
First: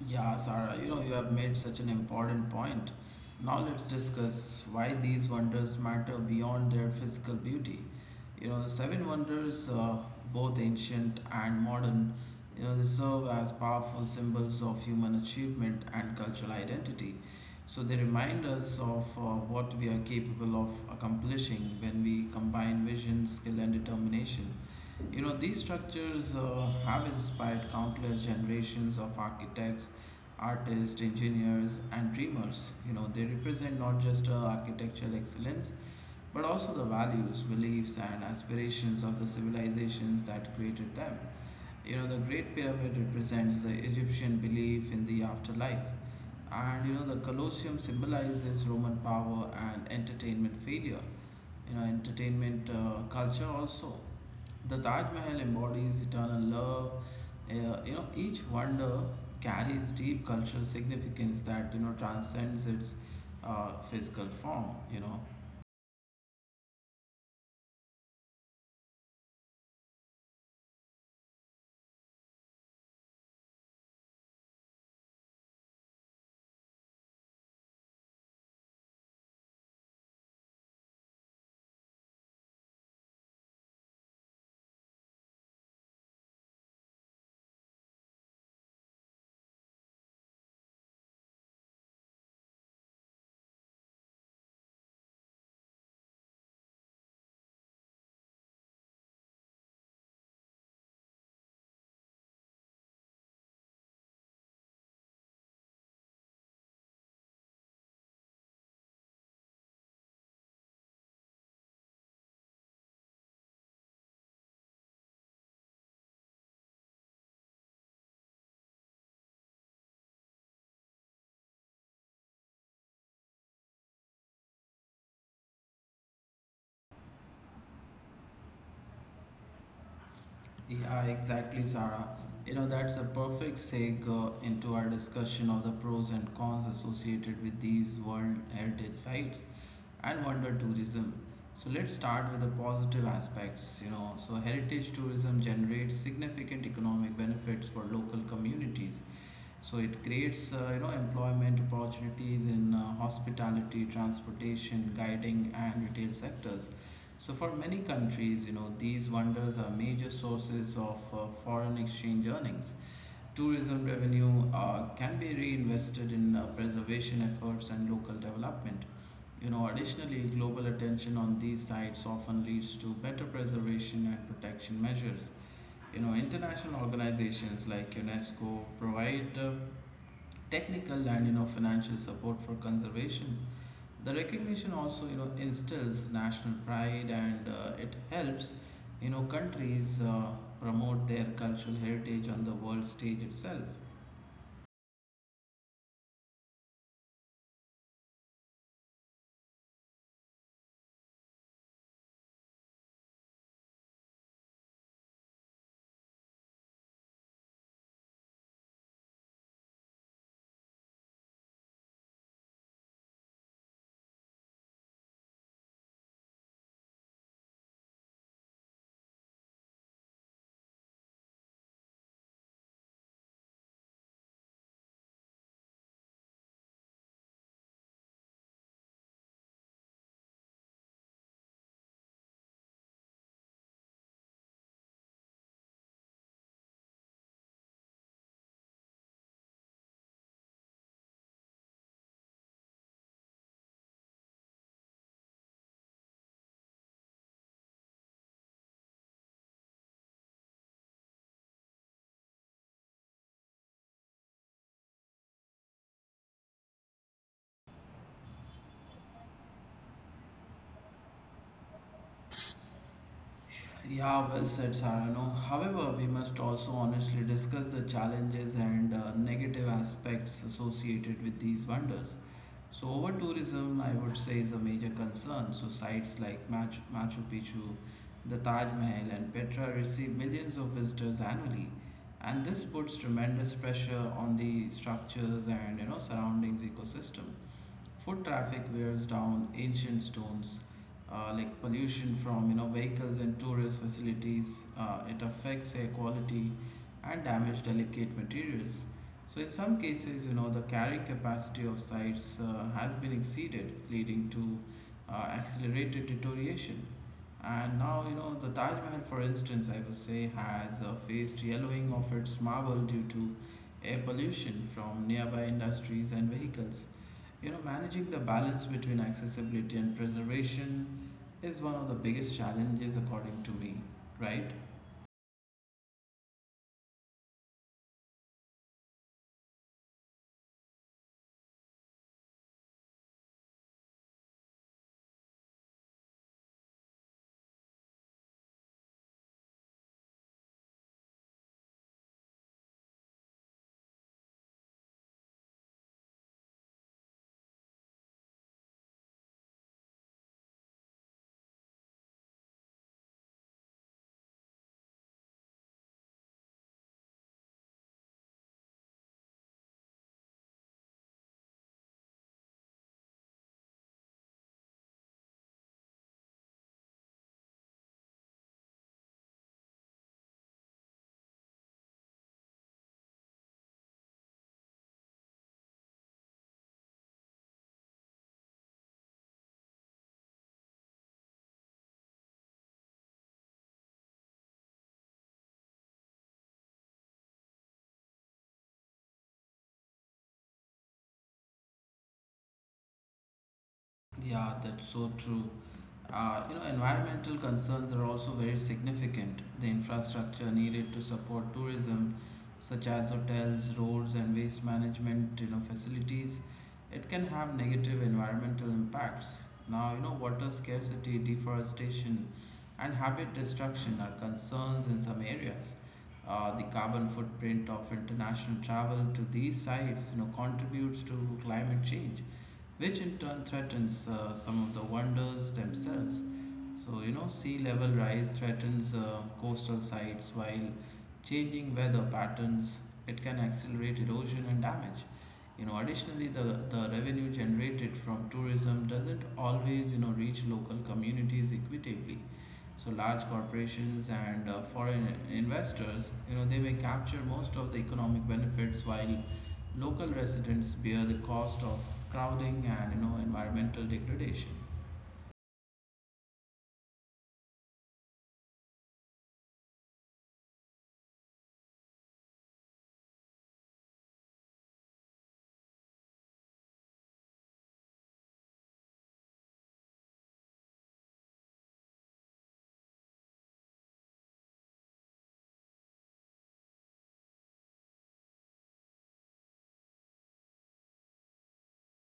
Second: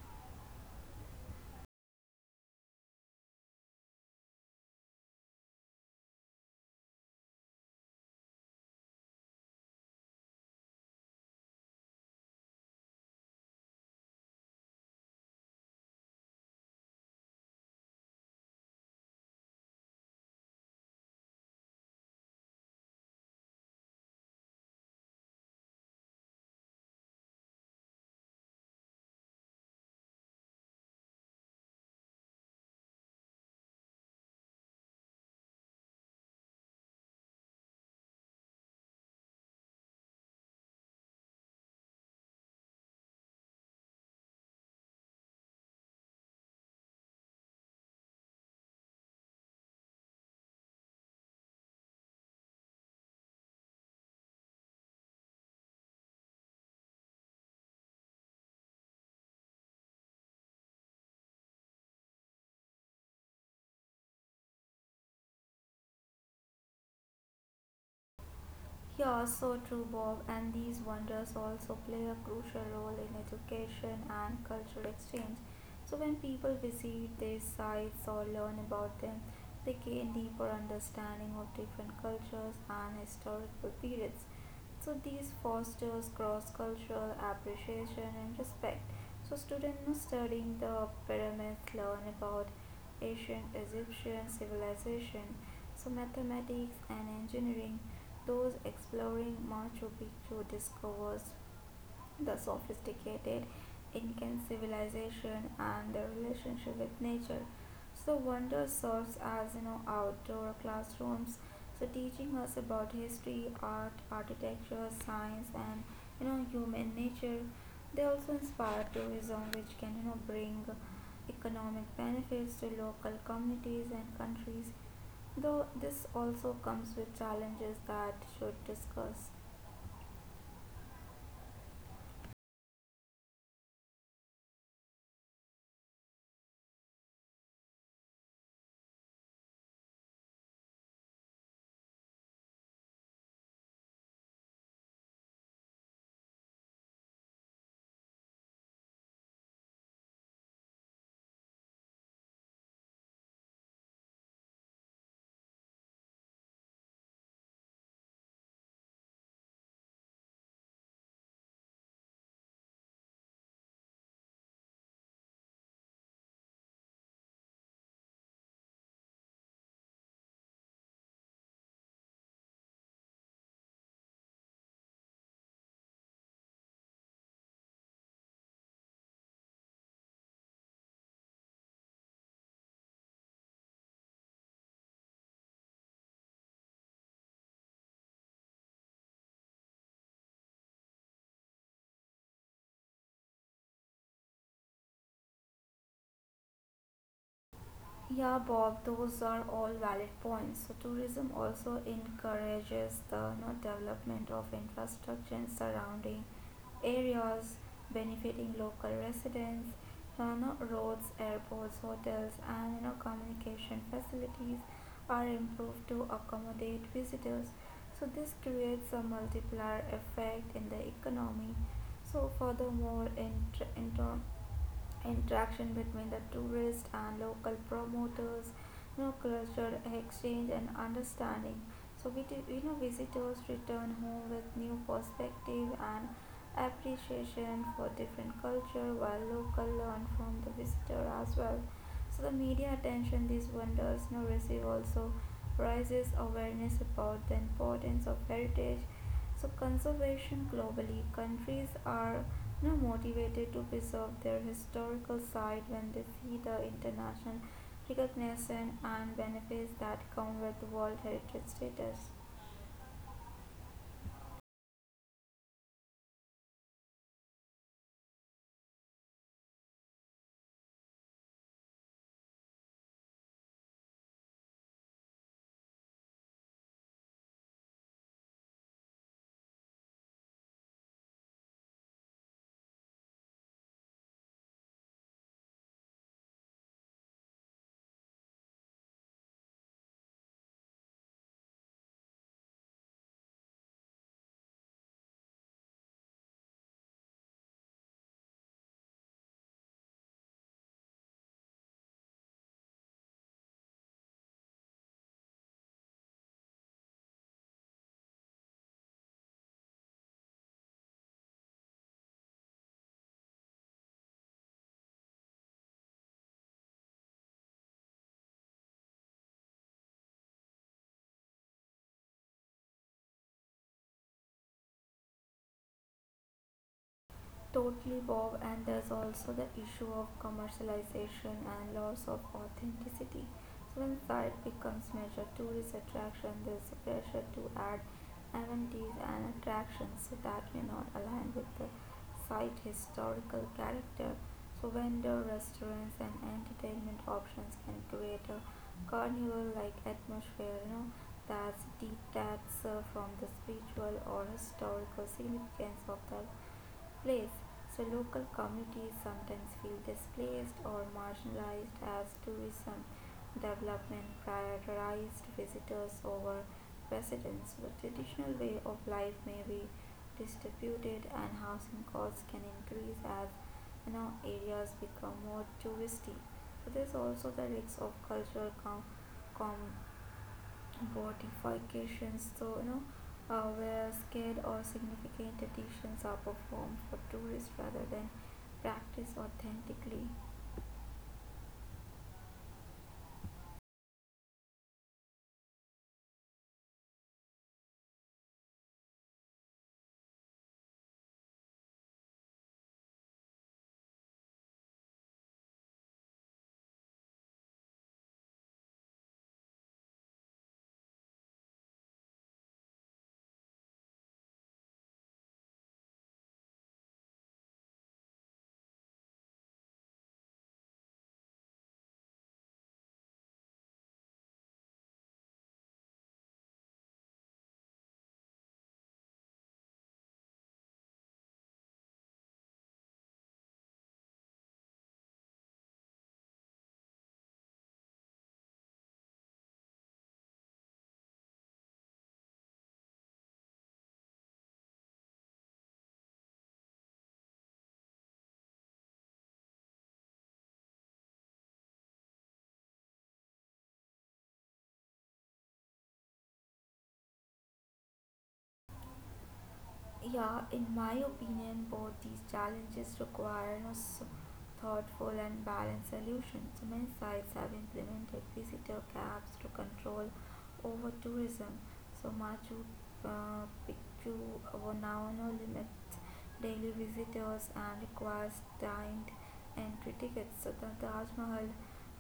A: Yeah, Sarah, you know, you have made such an important point. Now let's discuss why these wonders matter beyond their physical beauty. You know, the seven wonders, both ancient and modern, you know, they serve as powerful symbols of human achievement and cultural identity. So they remind us of what we are capable of accomplishing when we combine vision, skill, and determination. You know, these structures have inspired countless generations of architects, artists, engineers, and dreamers. You know, they represent not just architectural excellence but also the values, beliefs, and aspirations of the civilizations that created them. You know, the Great Pyramid represents the Egyptian belief in the afterlife, and you know, the Colosseum symbolizes Roman power and entertainment failure, you know, entertainment culture also. The Taj Mahal embodies eternal love. You know, each wonder carries deep cultural significance that you know transcends its physical form. You know,
B: Yeah, so true, Bob. And these wonders also play a crucial role in education and cultural exchange. So, when people visit these sites or learn about them, they gain deeper understanding of different cultures and historical periods. So, these fosters cross cultural appreciation and respect. So, students studying the pyramids learn about ancient Egyptian civilization, so mathematics and engineering those exploring Machu Picchu discovers the sophisticated Incan civilization and their relationship with nature. So wonder serves as outdoor classrooms, so teaching us about history, art, architecture, science, and human nature. They also inspire tourism, which can bring economic benefits to local communities and countries. Though this also comes with challenges that should discuss.
A: yeah, exactly, Sarah. You know, that's a perfect segue into our discussion of the pros and cons associated with these World Heritage Sites and wonder tourism. So let's start with the positive aspects, you know. So heritage tourism generates significant economic benefits for local communities so it creates, employment opportunities in hospitality, transportation, guiding, and retail sectors. So for many countries, you know, these wonders are major sources of foreign exchange earnings. Tourism revenue can be reinvested in preservation efforts and local development. You know, additionally, global attention on these sites often leads to better preservation and protection measures. You know, international organizations like UNESCO provide technical and you know financial support for conservation. The recognition also you know instills national pride and it helps you know countries promote their cultural heritage on the world stage itself.
B: Yeah, Bob, those are all valid points. So tourism also encourages the development of infrastructure and surrounding areas benefiting local residents, no, roads, airports, hotels, and communication facilities are improved to accommodate visitors. So this creates a multiplier effect in the economy. So furthermore, in, interaction between the tourist and local promoters culture exchange and understanding so we do, visitors return home with new perspective and appreciation for different culture while local learn from the visitor as well. So the media attention these wonders receive also raises awareness about the importance of heritage so conservation globally. Countries are now motivated to preserve their historical site when they see the international recognition and benefits that come with World Heritage status.
A: Yeah, well said, Sarano. However, we must also honestly discuss the challenges and negative aspects associated with these wonders. So, over tourism, I would say, is a major concern. So, sites like Machu Picchu, the Taj Mahal, and Petra receive millions of visitors annually, and this puts tremendous pressure on the structures and you know surroundings ecosystem. Foot traffic wears down ancient stones, like pollution from you know vehicles and tourist facilities. It affects air quality and damage delicate materials. So in some cases, you know the carrying capacity of sites has been exceeded, leading to uh, accelerated deterioration. And now, you know, the Taj Mahal, for instance, I would say, has faced yellowing of its marble due to air pollution from nearby industries and vehicles. You know, managing the balance between accessibility and preservation is one of the biggest challenges, according to me, right?
B: Totally, Bob, and there's also the issue of commercialization and loss of authenticity. So, when site becomes major tourist attraction, there's a pressure to add amenities and attractions that may not align with the site historical character. So, vendor restaurants and entertainment options can create a carnival-like atmosphere, you know, that's detached from the spiritual or historical significance of the place. So local communities sometimes feel displaced or marginalized as tourism development prioritized visitors over residents. The traditional way of life may be distributed and housing costs can increase as areas become more touristy. So there's also the risk of cultural com- modifications, so you know, where scale or significant additions are performed for tourists rather than practice authentically.
A: Yeah, that's so true. You know, environmental concerns are also very significant. The infrastructure needed to support tourism, such as hotels, roads, and waste management, you know, facilities, it can have negative environmental impacts. Now, you know, water scarcity, deforestation, and habit destruction are concerns in some areas. The carbon footprint of international travel to these sites, you know, contributes to climate change which in turn threatens some of the wonders themselves. So, you know, sea level rise threatens coastal sites while changing weather patterns, it can accelerate erosion and damage. You know, additionally, the revenue generated from tourism doesn't always, you know, reach local communities equitably. So large corporations and foreign investors, you know, they may capture most of the economic benefits while local residents bear the cost of crowding and you know environmental degradation.
B: Yeah, in my opinion, both these challenges require a thoughtful and balanced solution. So many sites have implemented visitor caps to control over tourism. So Machu Picchu now no limits daily visitors and requires timed entry tickets. So the Taj Mahal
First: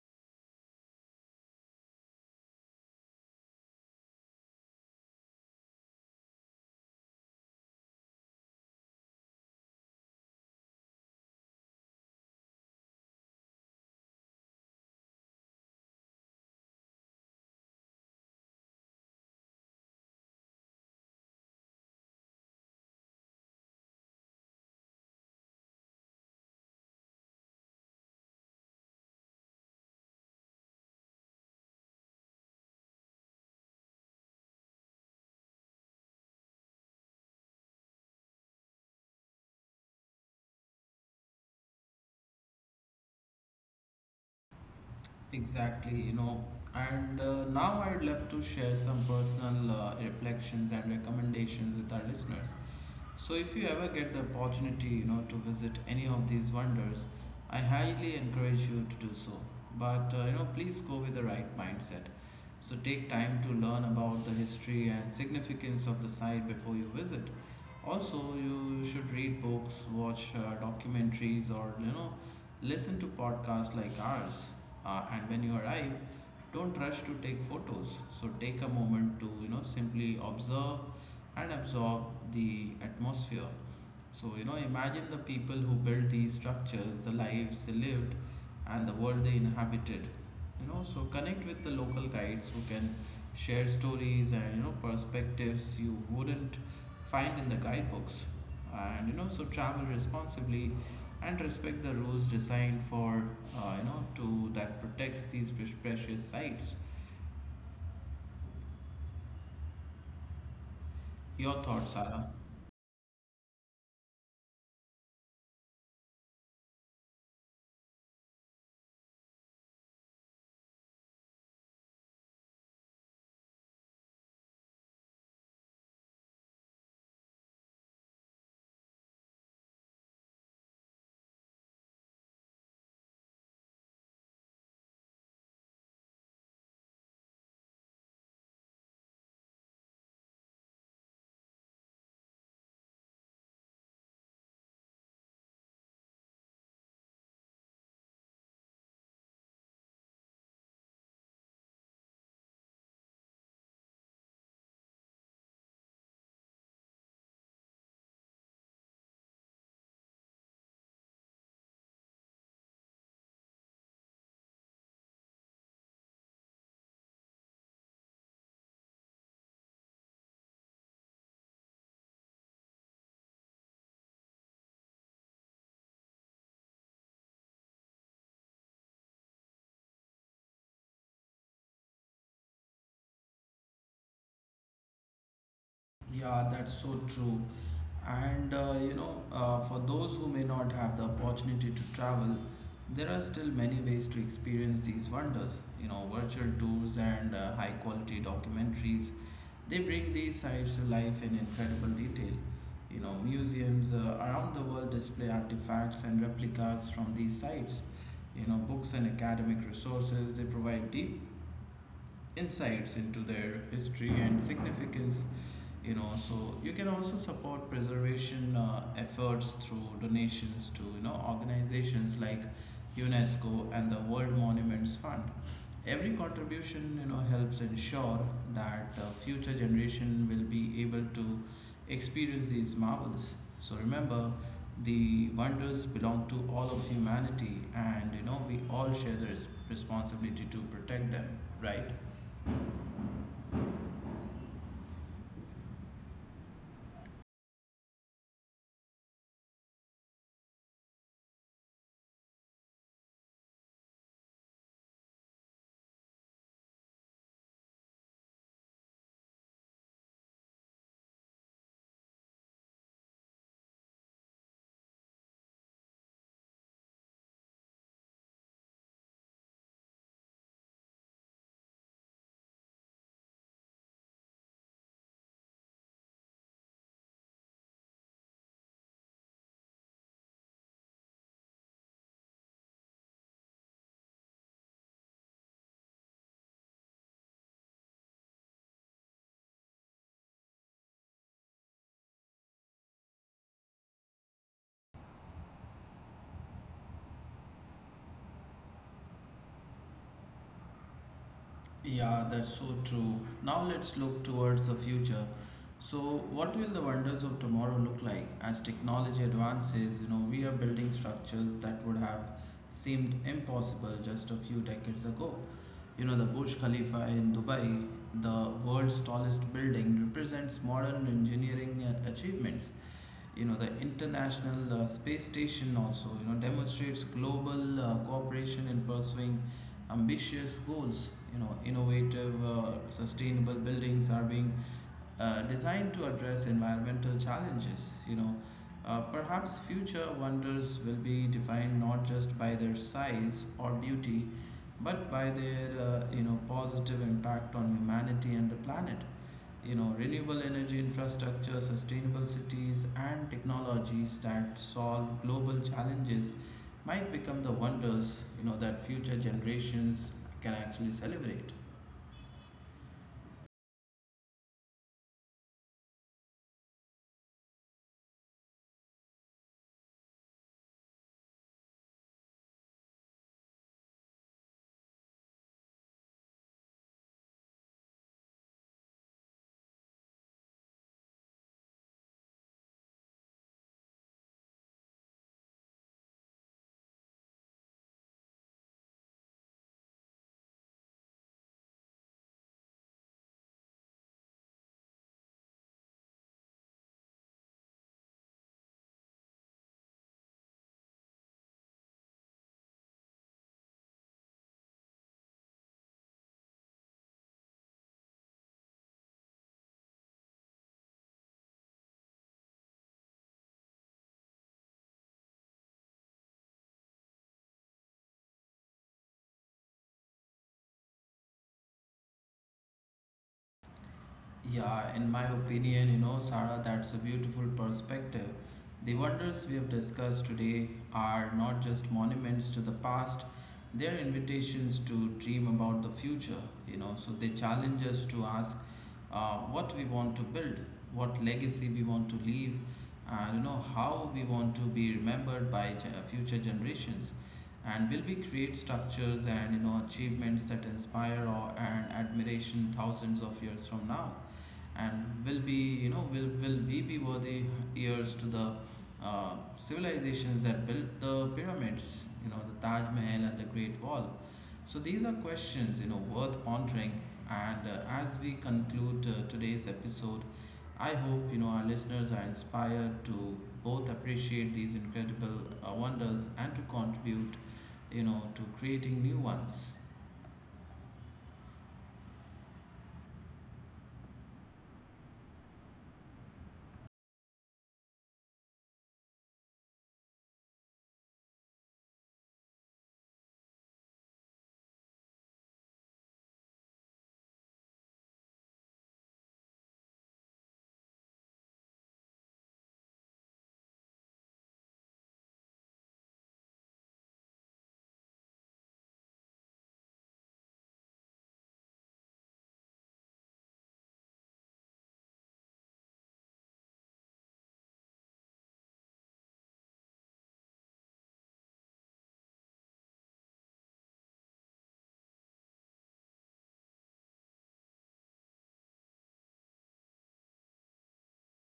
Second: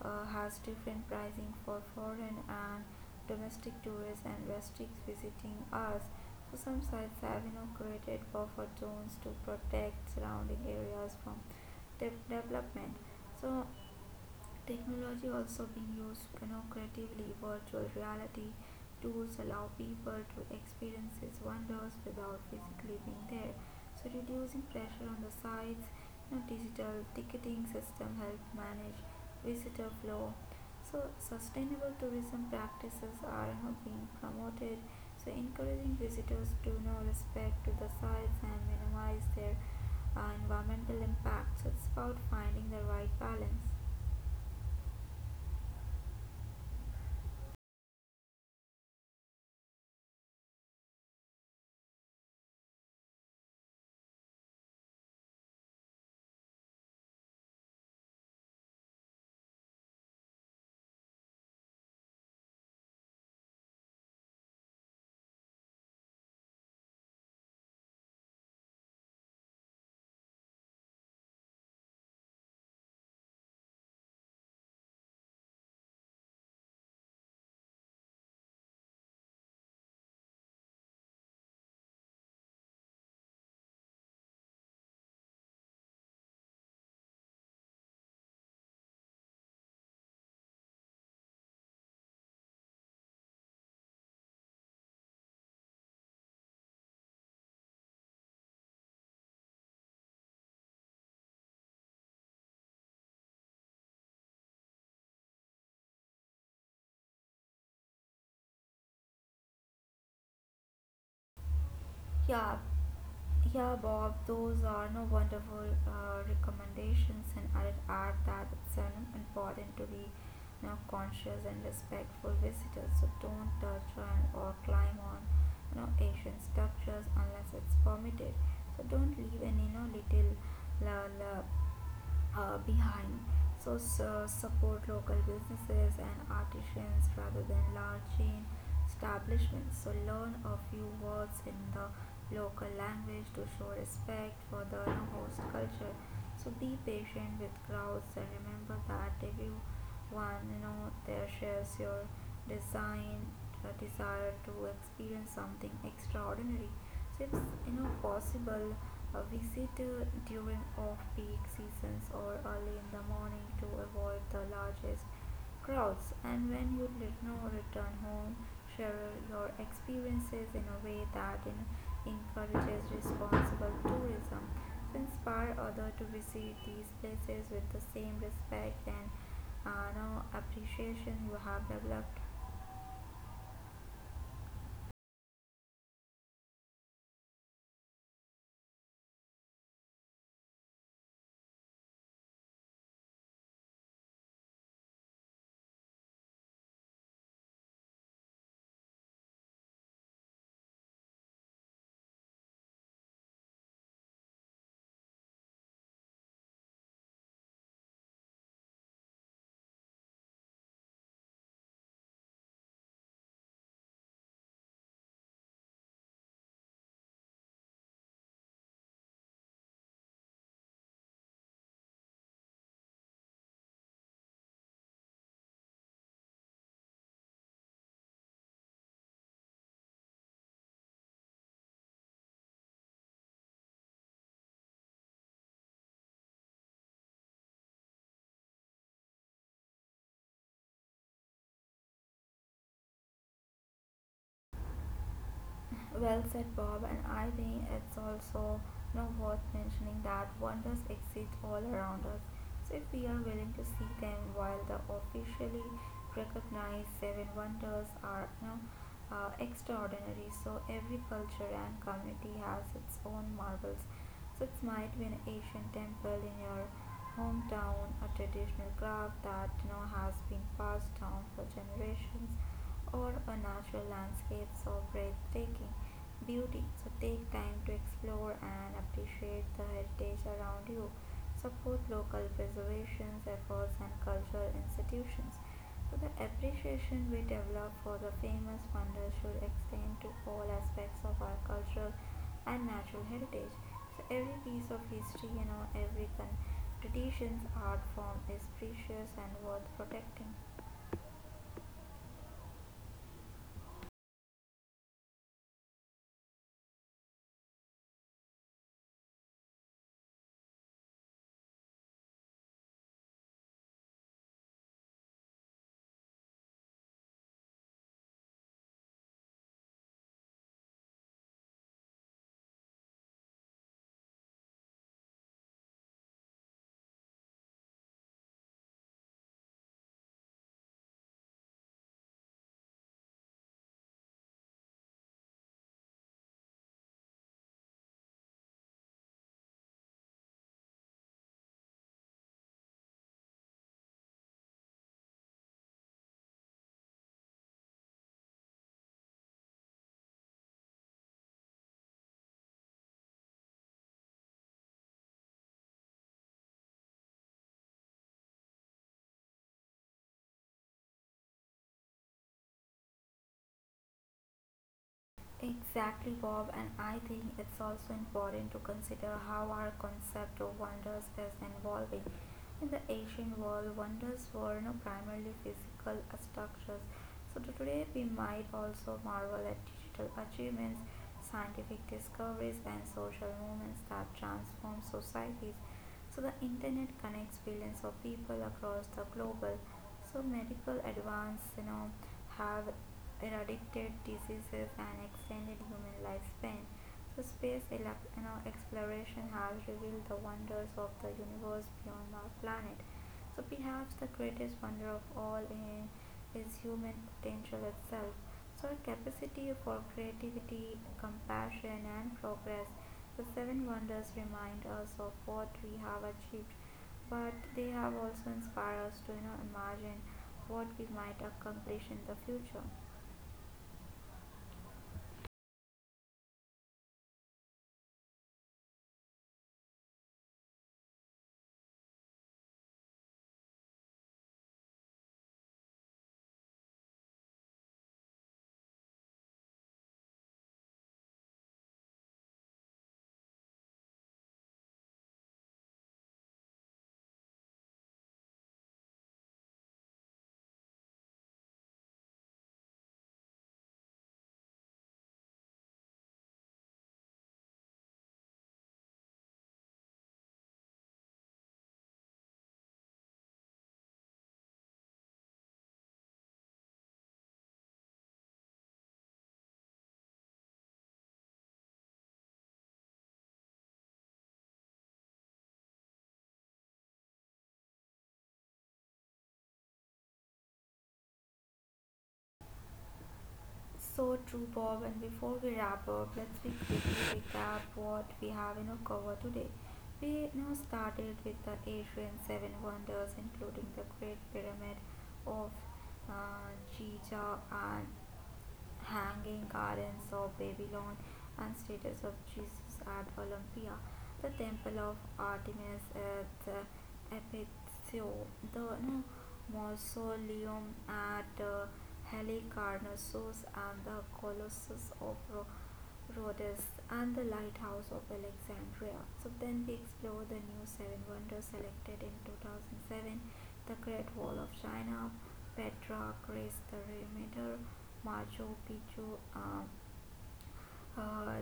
B: has different pricing for foreign and domestic tourists and restricts visiting us. So some sites have inaugurated buffer zones to protect surrounding areas from development. So technology also being used innovatively, virtual reality tools allow people to experience its wonders without physically being there, so reducing pressure on the sites. You know, digital ticketing system help manage visitor flow. So sustainable tourism practices are being promoted, so encouraging visitors to respect to the sites and minimize their environmental impact. So it's about finding the right balance.
A: Exactly, you know. And now I'd love to share some personal reflections and recommendations with our listeners. So if you ever get the opportunity, you know, to visit any of these wonders, I highly encourage you to do so. But you know, please go with the right mindset. So take time to learn about the history and significance of the site before you visit. Also, you should read books, watch documentaries, or you know, listen to podcasts like ours. And when you arrive, don't rush to take photos. So take a moment to you know simply observe and absorb the atmosphere. So, you know, imagine the people who built these structures, the lives they lived, and the world they inhabited. You know, so connect with the local guides who can share stories and, you know, perspectives you wouldn't find in the guidebooks. And, you know, so travel responsibly and respect the rules designed for, you know, to that protects these precious sites. Your thoughts, Sarah?
B: Yeah, yeah, Bob, those are no wonderful recommendations, and I'd add that it's an important to be you conscious and respectful visitors. So don't touch on or climb on ancient structures unless it's permitted. So don't leave any little la, la, behind. So support local businesses and artisans rather than large chain establishments. So learn a few words in the local language to show respect for the host culture. So be patient with crowds and remember that everyone there shares your design desire to experience something extraordinary. It's possible visit during off peak seasons or early in the morning to avoid the largest crowds. And when you know return home, share your experiences in a way that encourages responsible tourism to inspire others to visit these places with the same respect and appreciation you have developed.
A: Yeah, that's so true. And for those who may not have the opportunity to travel, there are still many ways to experience these wonders. You know, virtual tours and high quality documentaries, they bring these sites to life in incredible detail. You know, museums around the world display artifacts and replicas from these sites. You know, books and academic resources, they provide deep insights into their history and significance, you know, so you can also support preservation efforts through donations to you know organizations like UNESCO and the World Monuments Fund. Every contribution you know helps ensure that the future generation will be able to experience these marvels. So remember, the wonders belong to all of humanity, and you know we all share the responsibility to protect them, right?
B: Well said, Bob, and I think it's also worth mentioning that wonders exist all around us. So, if we are willing to see them, while the officially recognized seven wonders are extraordinary, so every culture and community has its own marvels. So, it might be an ancient temple in your hometown, a traditional craft that has been passed down for generations or a natural landscape of breathtaking beauty. So take time to explore and appreciate the heritage around you. Support local preservation efforts and cultural institutions. So the appreciation we develop for the famous wonders should extend to all aspects of our cultural and natural heritage. So every piece of history, you know, every traditions art form is precious and worth protecting.
A: Yeah, that's so true. Now let's look towards the future. So, what will the wonders of tomorrow look like? As technology advances, you know, we are building structures that would have seemed impossible just a few decades ago. The Burj Khalifa in Dubai, the world's tallest building, represents modern engineering achievements. The international space station also demonstrates global cooperation in pursuing ambitious goals. Innovative sustainable buildings are being designed to address environmental challenges. Perhaps future wonders will be defined not just by their size or beauty, but by their positive impact on humanity and the planet. Renewable energy infrastructure, sustainable cities, and technologies that solve global challenges might become the wonders that future generations can actually celebrate.
B: Exactly, Bob, and I think it's also important to consider how our concept of wonders is evolving. In the ancient world, wonders were no primarily physical structures, so to today we might also marvel at digital achievements, scientific discoveries, and social movements that transform societies. So the internet connects billions of people across the global. So medical advance, you know, have eradicated diseases and extended human lifespan. So space, you know, exploration has revealed the wonders of the universe beyond our planet. So perhaps the greatest wonder of all in is human potential itself. So, capacity for creativity, compassion, and progress. The seven wonders remind us of what we have achieved, but they have also inspired us to imagine what we might accomplish in the future.
A: Yeah, in my opinion, Sarah, that's a beautiful perspective. The wonders we have discussed today are not just monuments to the past; they're invitations to dream about the future. So they challenge us to ask what we want to build, what legacy we want to leave, and how we want to be remembered by future generations. And will we create structures and achievements that inspire or, and admiration, thousands of years from now? And will be you know will we be worthy heirs to the civilizations that built the pyramids, the Taj Mahal, and the Great Wall? So these are questions worth pondering. And as we conclude today's episode, I hope our listeners are inspired to both appreciate these incredible wonders and to contribute to creating new ones.
B: So true, Bob. And before we wrap up, let's we quickly recap what we have covered today. We started with the Asian seven wonders, including the Great Pyramid of uh, Giza and hanging gardens of Babylon and statues of Jesus at Olympia, the temple of Artemis at Ephesus, the mausoleum at Halicarnassus and the Colossus of Rhodes and the Lighthouse of Alexandria. So then we explore the new seven wonders selected in 2007: the Great Wall of China, Petra, Greece, the Remainder, Machu Picchu, uh,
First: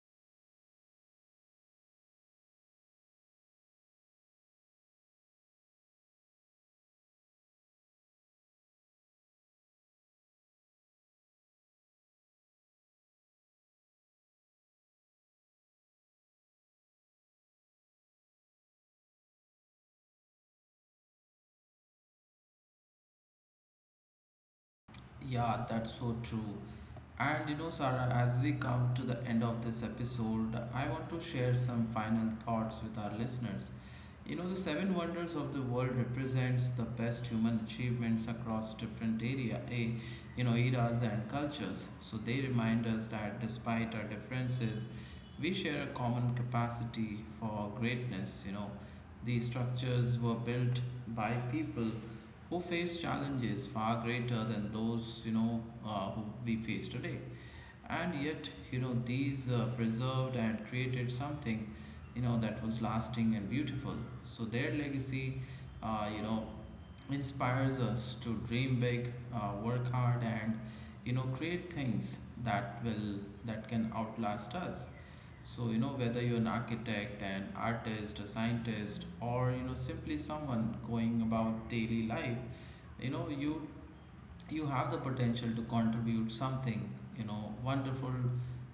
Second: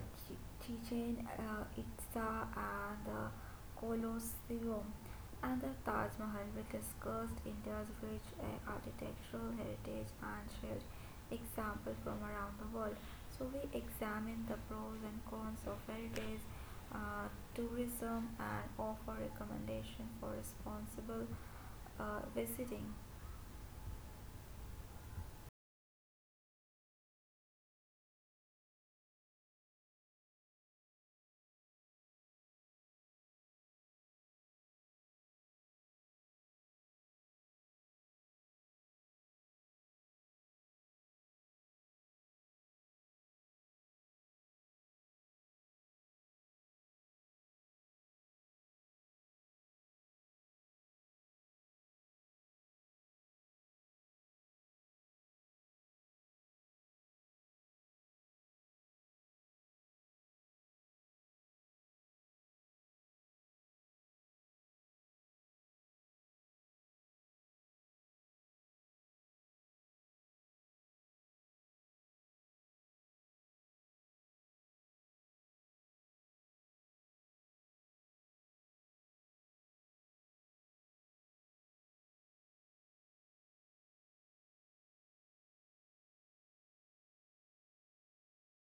B: Chichen Itza and the Colosseum and the Taj Mahal. We discussed India's rich architectural heritage and shared examples from around the world. So we examined the pros and cons of heritage uh, tourism and offer recommendation for responsible visiting.
A: Yeah, that's so true. And Sarah, as we come to the end of this episode, I want to share some final thoughts with our listeners. The seven wonders of the world represents the best human achievements across different area, eh, you know, eras and cultures. So they remind us that despite our differences, we share a common capacity for greatness. These structures were built by people who faced challenges far greater than those who we face today. And yet these preserved and created something that was lasting and beautiful. So their legacy uh, you know inspires us to dream big, work hard, and create things that will that can outlast us. So whether you're an architect, an artist, a scientist, or simply someone going about daily life, you know you you have the potential to contribute something wonderful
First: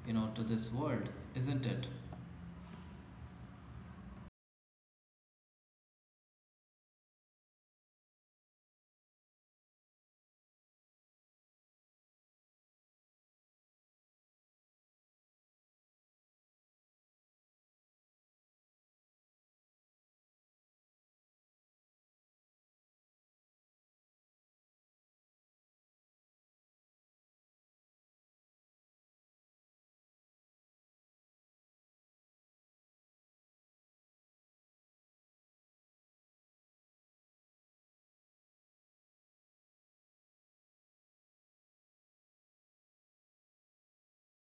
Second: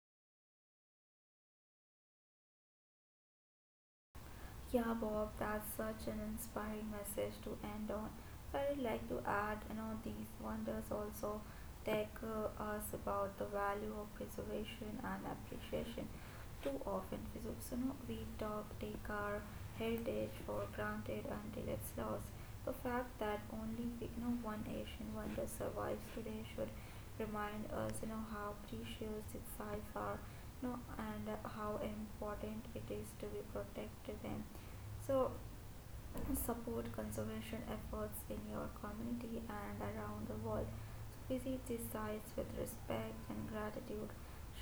A: to this world, isn't it?
B: Yeah, Bob, that's such an inspiring message to end on. So, I would like to add, you know, these wonders also take us about the value of preservation and appreciation. Too often, we, so, you know, we talk, take our heritage for granted until it's lost. The fact that only one Asian wonder survives today should remind us, you know, how precious its sites are no and how important it is to be protect them so support conservation efforts in your community and around the world. So visit these sites with respect and gratitude.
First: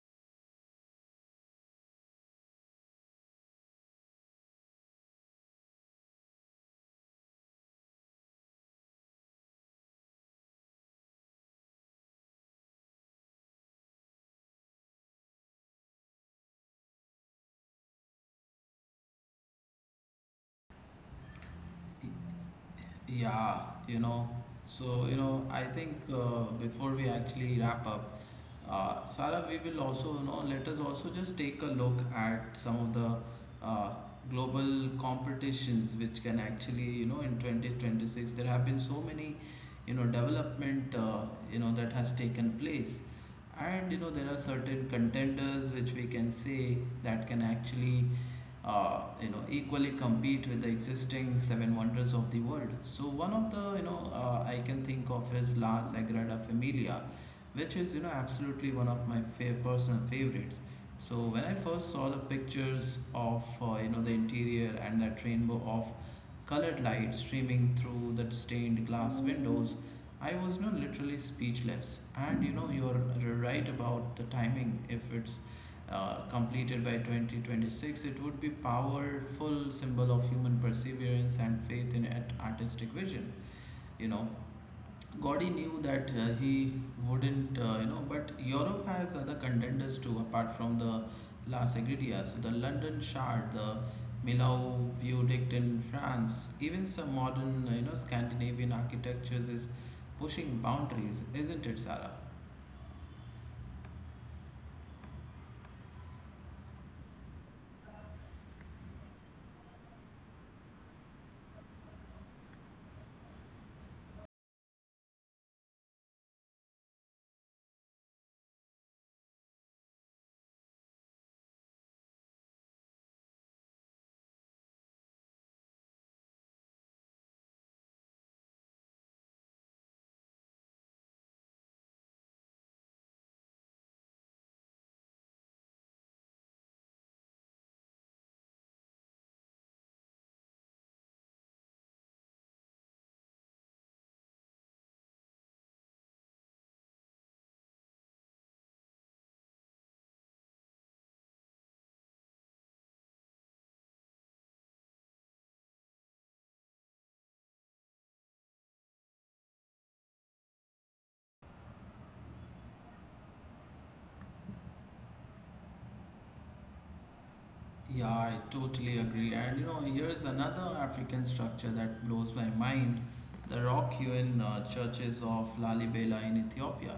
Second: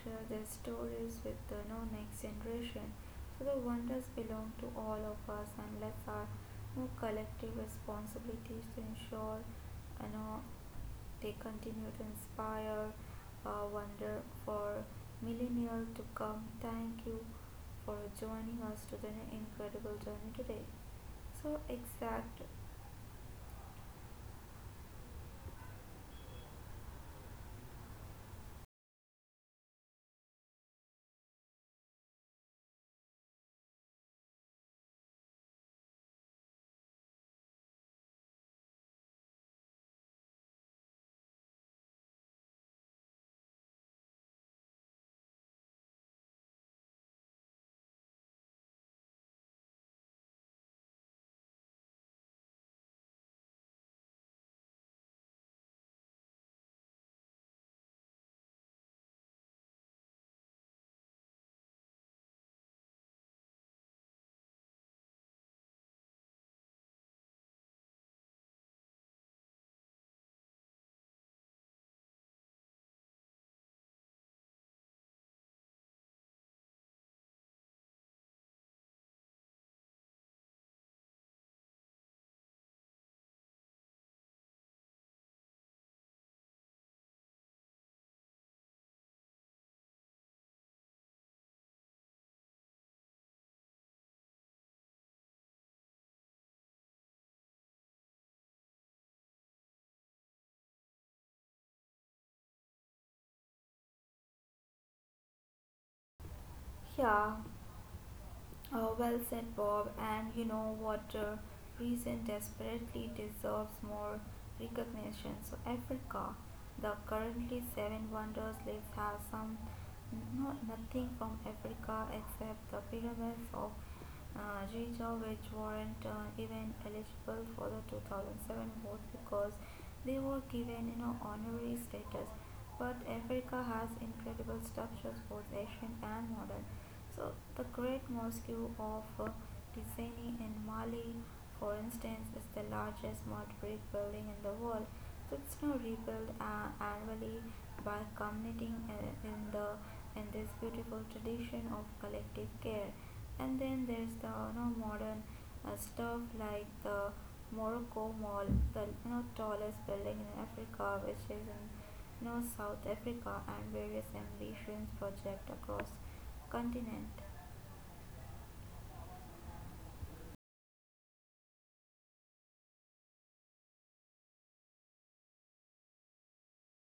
B: Share their stories with the next generation. So the wonders belong to all of us, and let's our collective responsibilities to ensure you know they continue to inspire wonder for millennia to come. Thank you for joining us to an incredible journey today. So exact,
A: Yeah. You know so I think before we actually wrap up, Sarah, we will also let us also just take a look at some of the uh, global competitions which can actually, in 2026, there have been so many development that has taken place. And there are certain contenders which we can say that can actually equally compete with the existing seven wonders of the world. So one of the, I can think of, is La Sagrada Familia, which is absolutely one of my personal favorites. So when I first saw the pictures of the interior, and that rainbow of colored light streaming through the stained glass windows, I was not literally speechless. And you're right about the timing. If it's completed by 2026, it would be powerful symbol of human perseverance and faith in at artistic vision. You know, Gaudi knew that he wouldn't, but Europe has other contenders too, apart from the La Sagrada. So the London Shard, the Millau Viaduct in France, even some modern, Scandinavian architectures is pushing boundaries, isn't it, Sarah?
B: yeah. Oh, well said, Bob. And you know what? Reason desperately deserves more recognition. So, Africa, the currently seven wonders list, has some nothing from Africa except the pyramids of Giza, which weren't even eligible for the 2007 vote because they were given you know honorary status. But Africa has incredible structures, both ancient and modern. So the Great Mosque of uh, Gizeh in Mali, for instance, is the largest mud brick building in the world. So it's now rebuilt annually by committing in the in this beautiful tradition of collective care. And then there's the modern stuff like the Morocco Mall, the tallest building in Africa, which is in North, South Africa, and various ambitions project across continent.
A: Yeah, I totally agree. And here's another African structure that blows my mind: the rock hewn churches of Lalibela in Ethiopia.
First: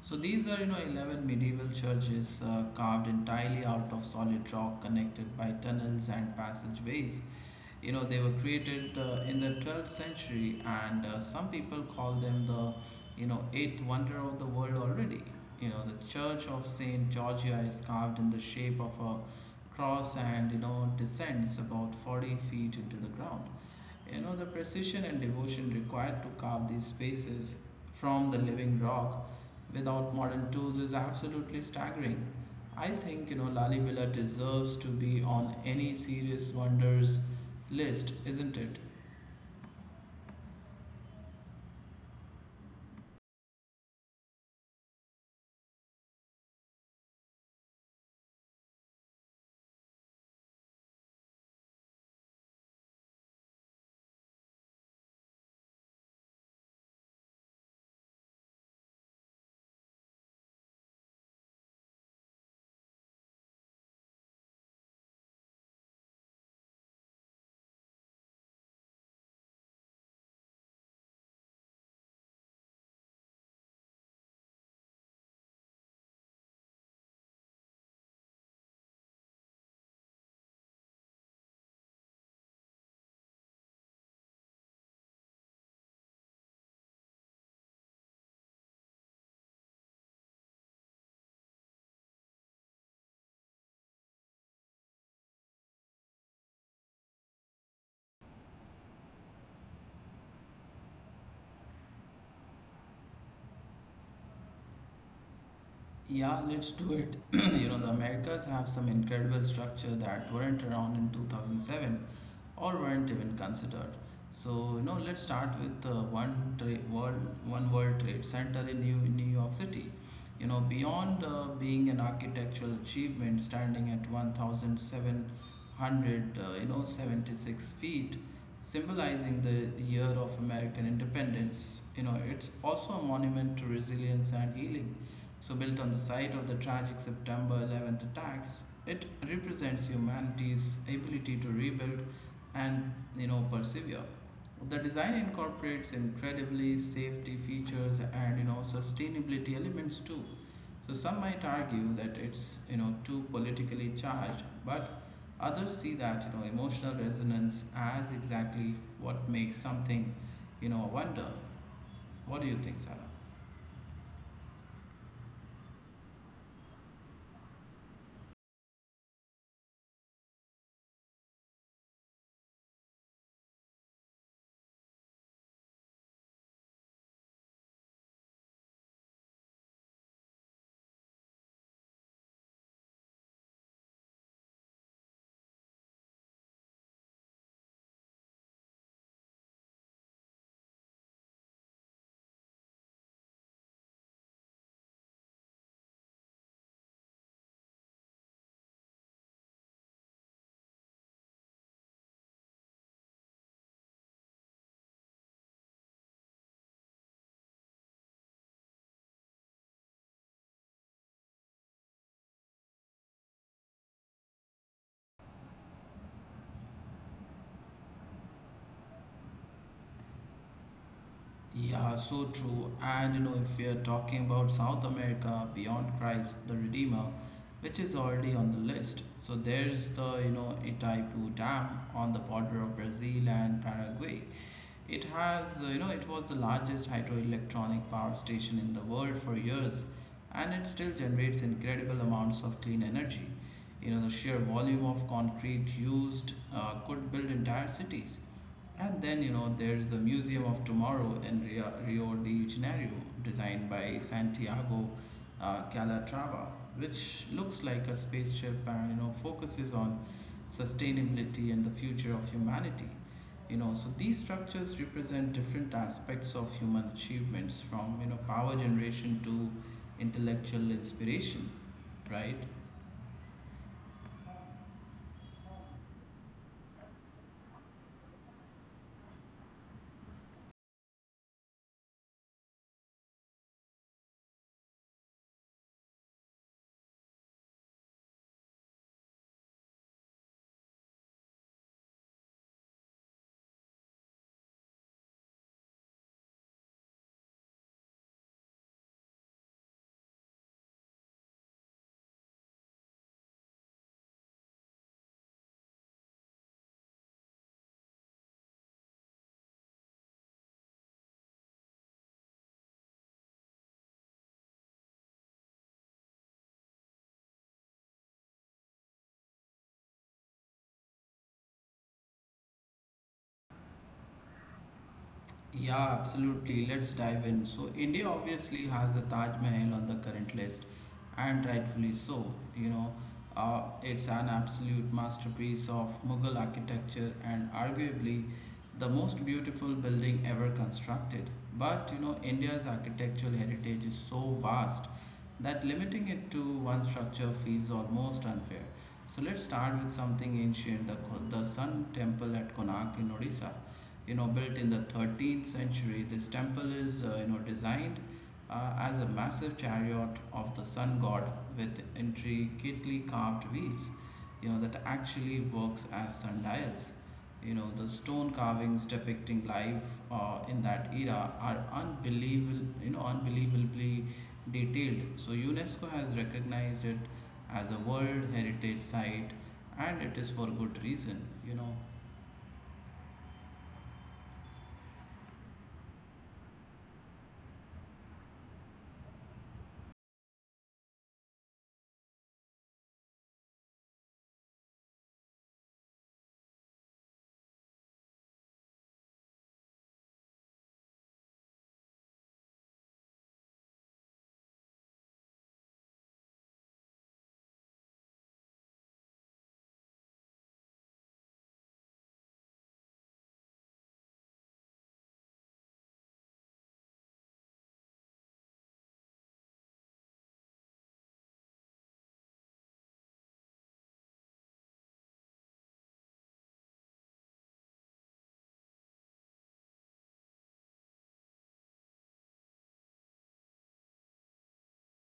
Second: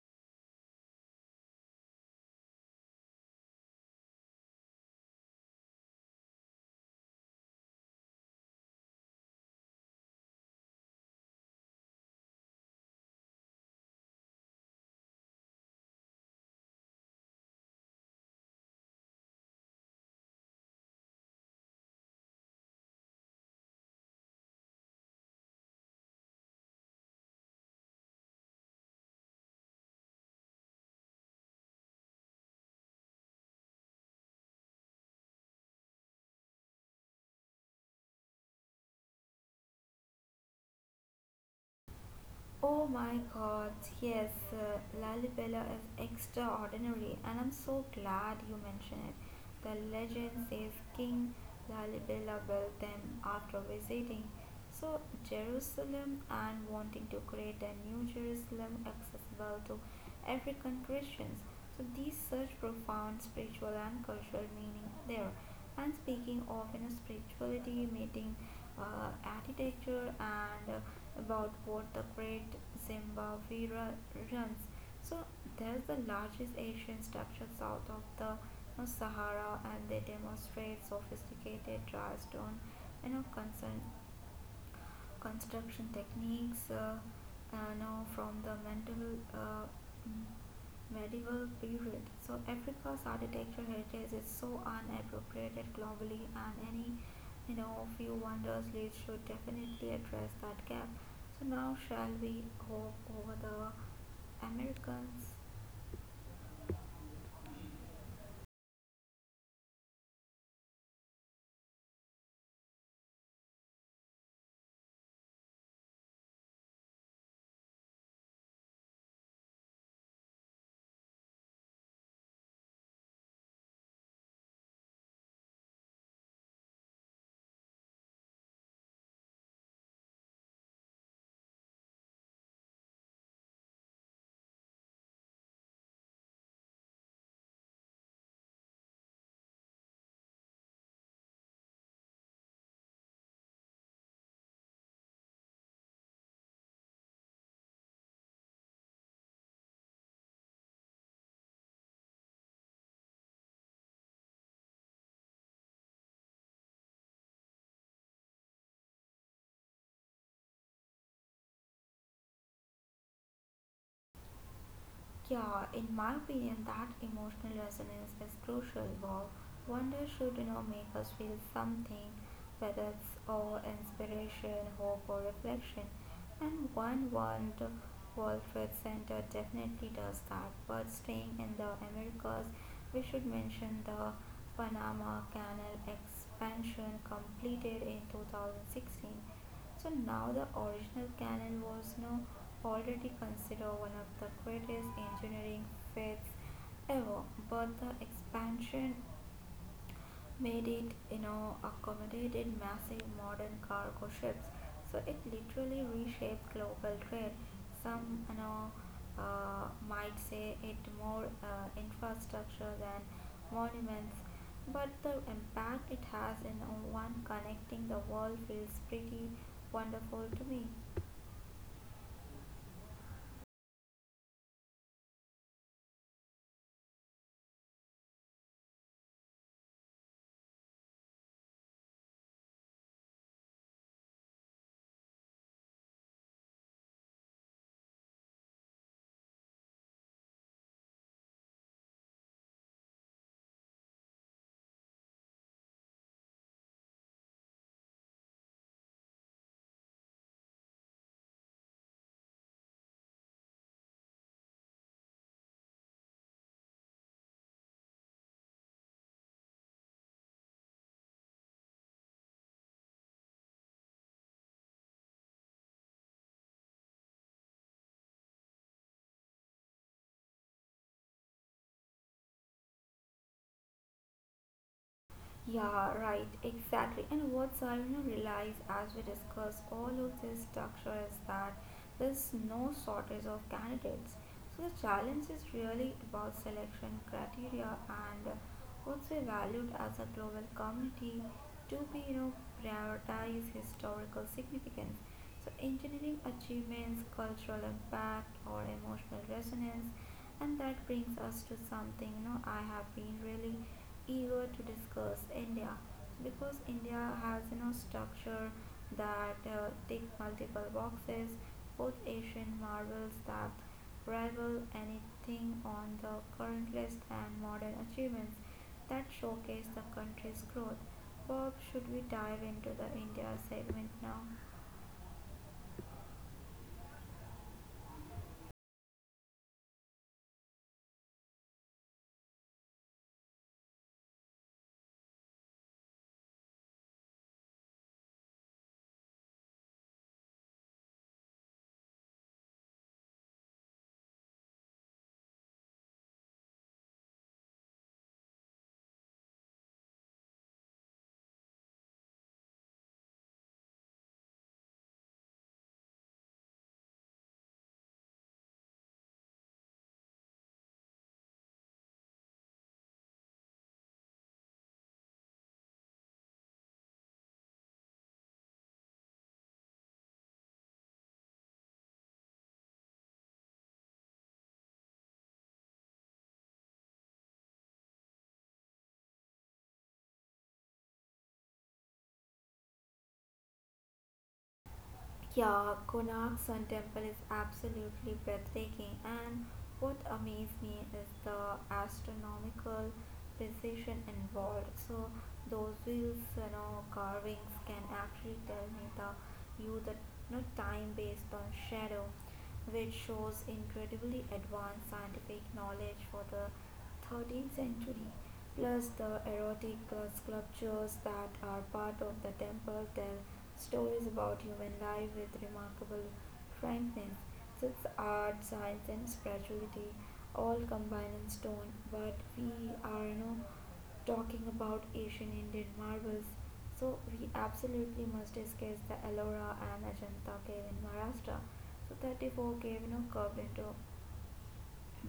A: So these are, 11 medieval churches carved entirely out of solid rock, connected by tunnels and passageways. They were created in the 12th century, and some people call them the, eighth wonder of the world already. The Church of Saint Georgia is carved in the shape of a cross and, descends about 40 feet into the ground. The precision and devotion required to carve these spaces from the living rock without modern tools is absolutely staggering. I think, Lalibela deserves to be on any serious wonders list, isn't it?
B: Oh my god, yes, Lalibela is extraordinary, and I'm so glad you mentioned it. The legend says King Lalibela built them after visiting so Jerusalem and wanting to create a new Jerusalem accessible to African Christians. So these such profound spiritual and cultural meaning there. And speaking of you know spirituality, meeting architecture, and about what the Great Zimbabwe ru- runs. So there's the largest Asian structure south of the Sahara, and they demonstrate sophisticated dry stone you know, concern construction techniques now from the mental, mm, medieval period. So Africa's architectural heritage is so unappropriated globally, and any few wonders leads should definitely address that gap. So now shall we hope over the Americans?
A: Yeah, let's do it. The Americas have some incredible structure that weren't around in 2007, or weren't even considered. So, let's start with the one tra- world, one World Trade Center in New York City. Beyond being an architectural achievement standing at 1,700, 76 feet, symbolizing the year of American independence, it's also a monument to resilience and healing. So, built on the site of the tragic September 11th attacks, it represents humanity's ability to rebuild and persevere. The design incorporates incredibly safety features and sustainability elements too. So some might argue that it's too politically charged, but others see that emotional resonance as exactly what makes something a wonder. What do you think, Sarah?
B: Yeah, in my opinion, that emotional resonance is crucial. Wow, wonder should you know make us feel something, whether it's awe, inspiration, hope, or reflection. And one the World Trade Center definitely does that. But staying in the Americas, we should mention the Panama Canal expansion completed in 2016. So now the original cannon was now already considered one of the greatest engineering feats ever, but the expansion made it you know accommodated massive modern cargo ships, so it literally reshaped global trade. Some might say it more infrastructure than monuments, but the impact it has in one connecting the world feels pretty wonderful to me.
A: Yeah, so true. And if we are talking about South America beyond Christ the Redeemer, which is already on the list, so there's the Itaipu Dam on the border of Brazil and Paraguay. It has you know it was the largest hydroelectronic power station in the world for years, and it still generates incredible amounts of clean energy. The sheer volume of concrete used could build entire cities. And then, there's the Museum of Tomorrow in Rio de Janeiro, designed by Santiago Calatrava, which looks like a spaceship and, focuses on sustainability and the future of humanity. So these structures represent different aspects of human achievements, from, power generation to intellectual inspiration, right?
B: Yeah, right, exactly. And what Zarina realized as we discuss all of this structure is that there's no shortage of candidates. So the challenge is really about selection criteria and what's we valued as a global community to be, you know, prioritize historical significance. So, engineering achievements, cultural impact, or emotional resonance, and that brings us to something you know I have been really eager to discuss India, because India has you know structure that tick multiple boxes, both Asian marvels that rival anything on the current list and modern achievements that showcase the country's growth. Bob, should we dive into the India segment now?
A: Yeah, absolutely. Let's dive in. So, India obviously has the Taj Mahal on the current list, and rightfully so. It's an absolute masterpiece of Mughal architecture, and arguably the most beautiful building ever constructed. But, India's architectural heritage is so vast that limiting it to one structure feels almost unfair. So, let's start with something ancient: the Sun Temple at Konark in Odisha, built in the 13th century. This temple is, designed as a massive chariot of the sun god, with intricately carved wheels that actually works as sundials. The stone carvings depicting life in that era are unbelievable you know unbelievably detailed. So UNESCO has recognized it as a world heritage site, and it is for good reason.
B: Yeah, Konark Sun Temple is absolutely breathtaking, and what amazed me is the astronomical precision involved. So those wheels, you know, carvings can actually tell me the you know, time based on shadow, which shows incredibly advanced scientific knowledge for the 13th century. Plus, the erotic sculptures that are part of the temple tell stories about human life with remarkable frankness. So it's art, science, and spirituality all combined in stone, but we are no talking about Asian Indian marvels, so we absolutely must discuss the Ellora and Ajanta cave in Maharashtra. So 34 cave, you know, curved into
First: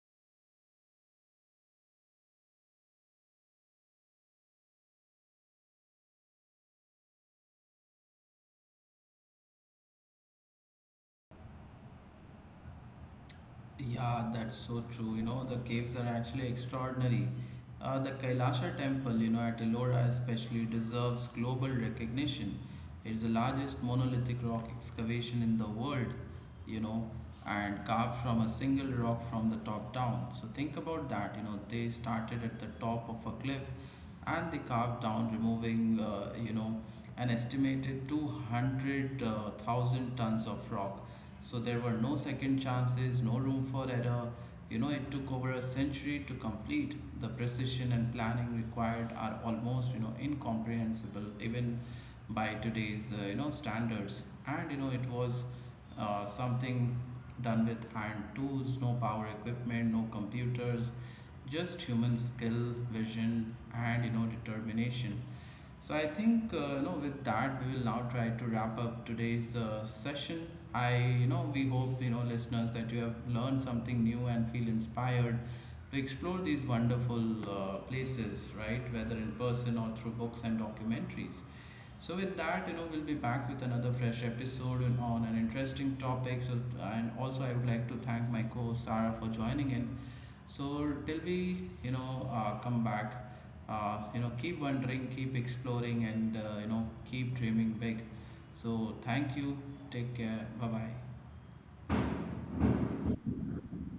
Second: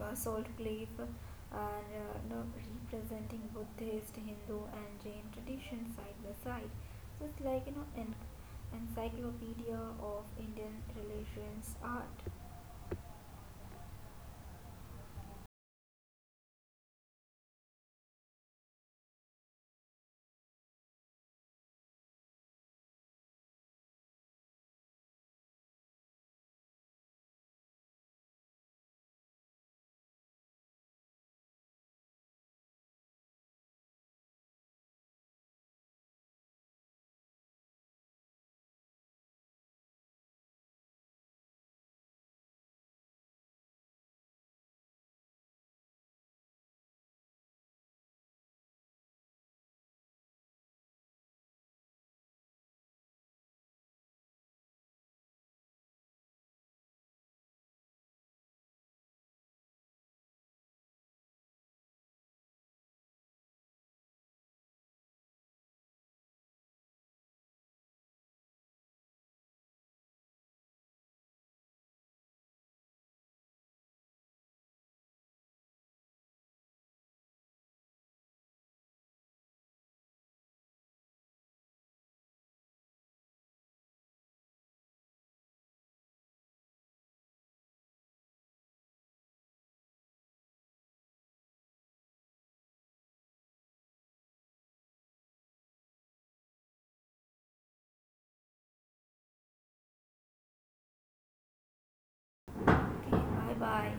B: basalt cliff and you know, representing Buddhist, Hindu and Jain traditions side by side. So it's like, you know, an encyclopedia of Indian religions art.
A: Yeah, that's so true. The caves are actually extraordinary. The Kailasha temple, at Ellora especially deserves global recognition. It's the largest monolithic rock excavation in the world, you know, and carved from a single rock from the top down. So think about that, they started at the top of a cliff, and they carved down, removing, an estimated 200,000 tons of rock. So there were no second chances, no room for error. It took over a century to complete. The precision and planning required are almost, incomprehensible even by today's, standards. And, it was something done with hand tools, no power equipment, no computers, just human skill, vision, and, determination. So I think with that we will now try to wrap up today's session. I you know we hope, listeners, that you have learned something new and feel inspired to explore these wonderful places, right? Whether in person or through books and documentaries. So with that, we'll be back with another fresh episode and on an interesting topic. So, and also I would like to thank my co-host Sarah for joining in. So till we, come back, keep wondering, keep exploring, and keep dreaming big. So thank you. Take care. Bye bye.
B: Okay, bye bye.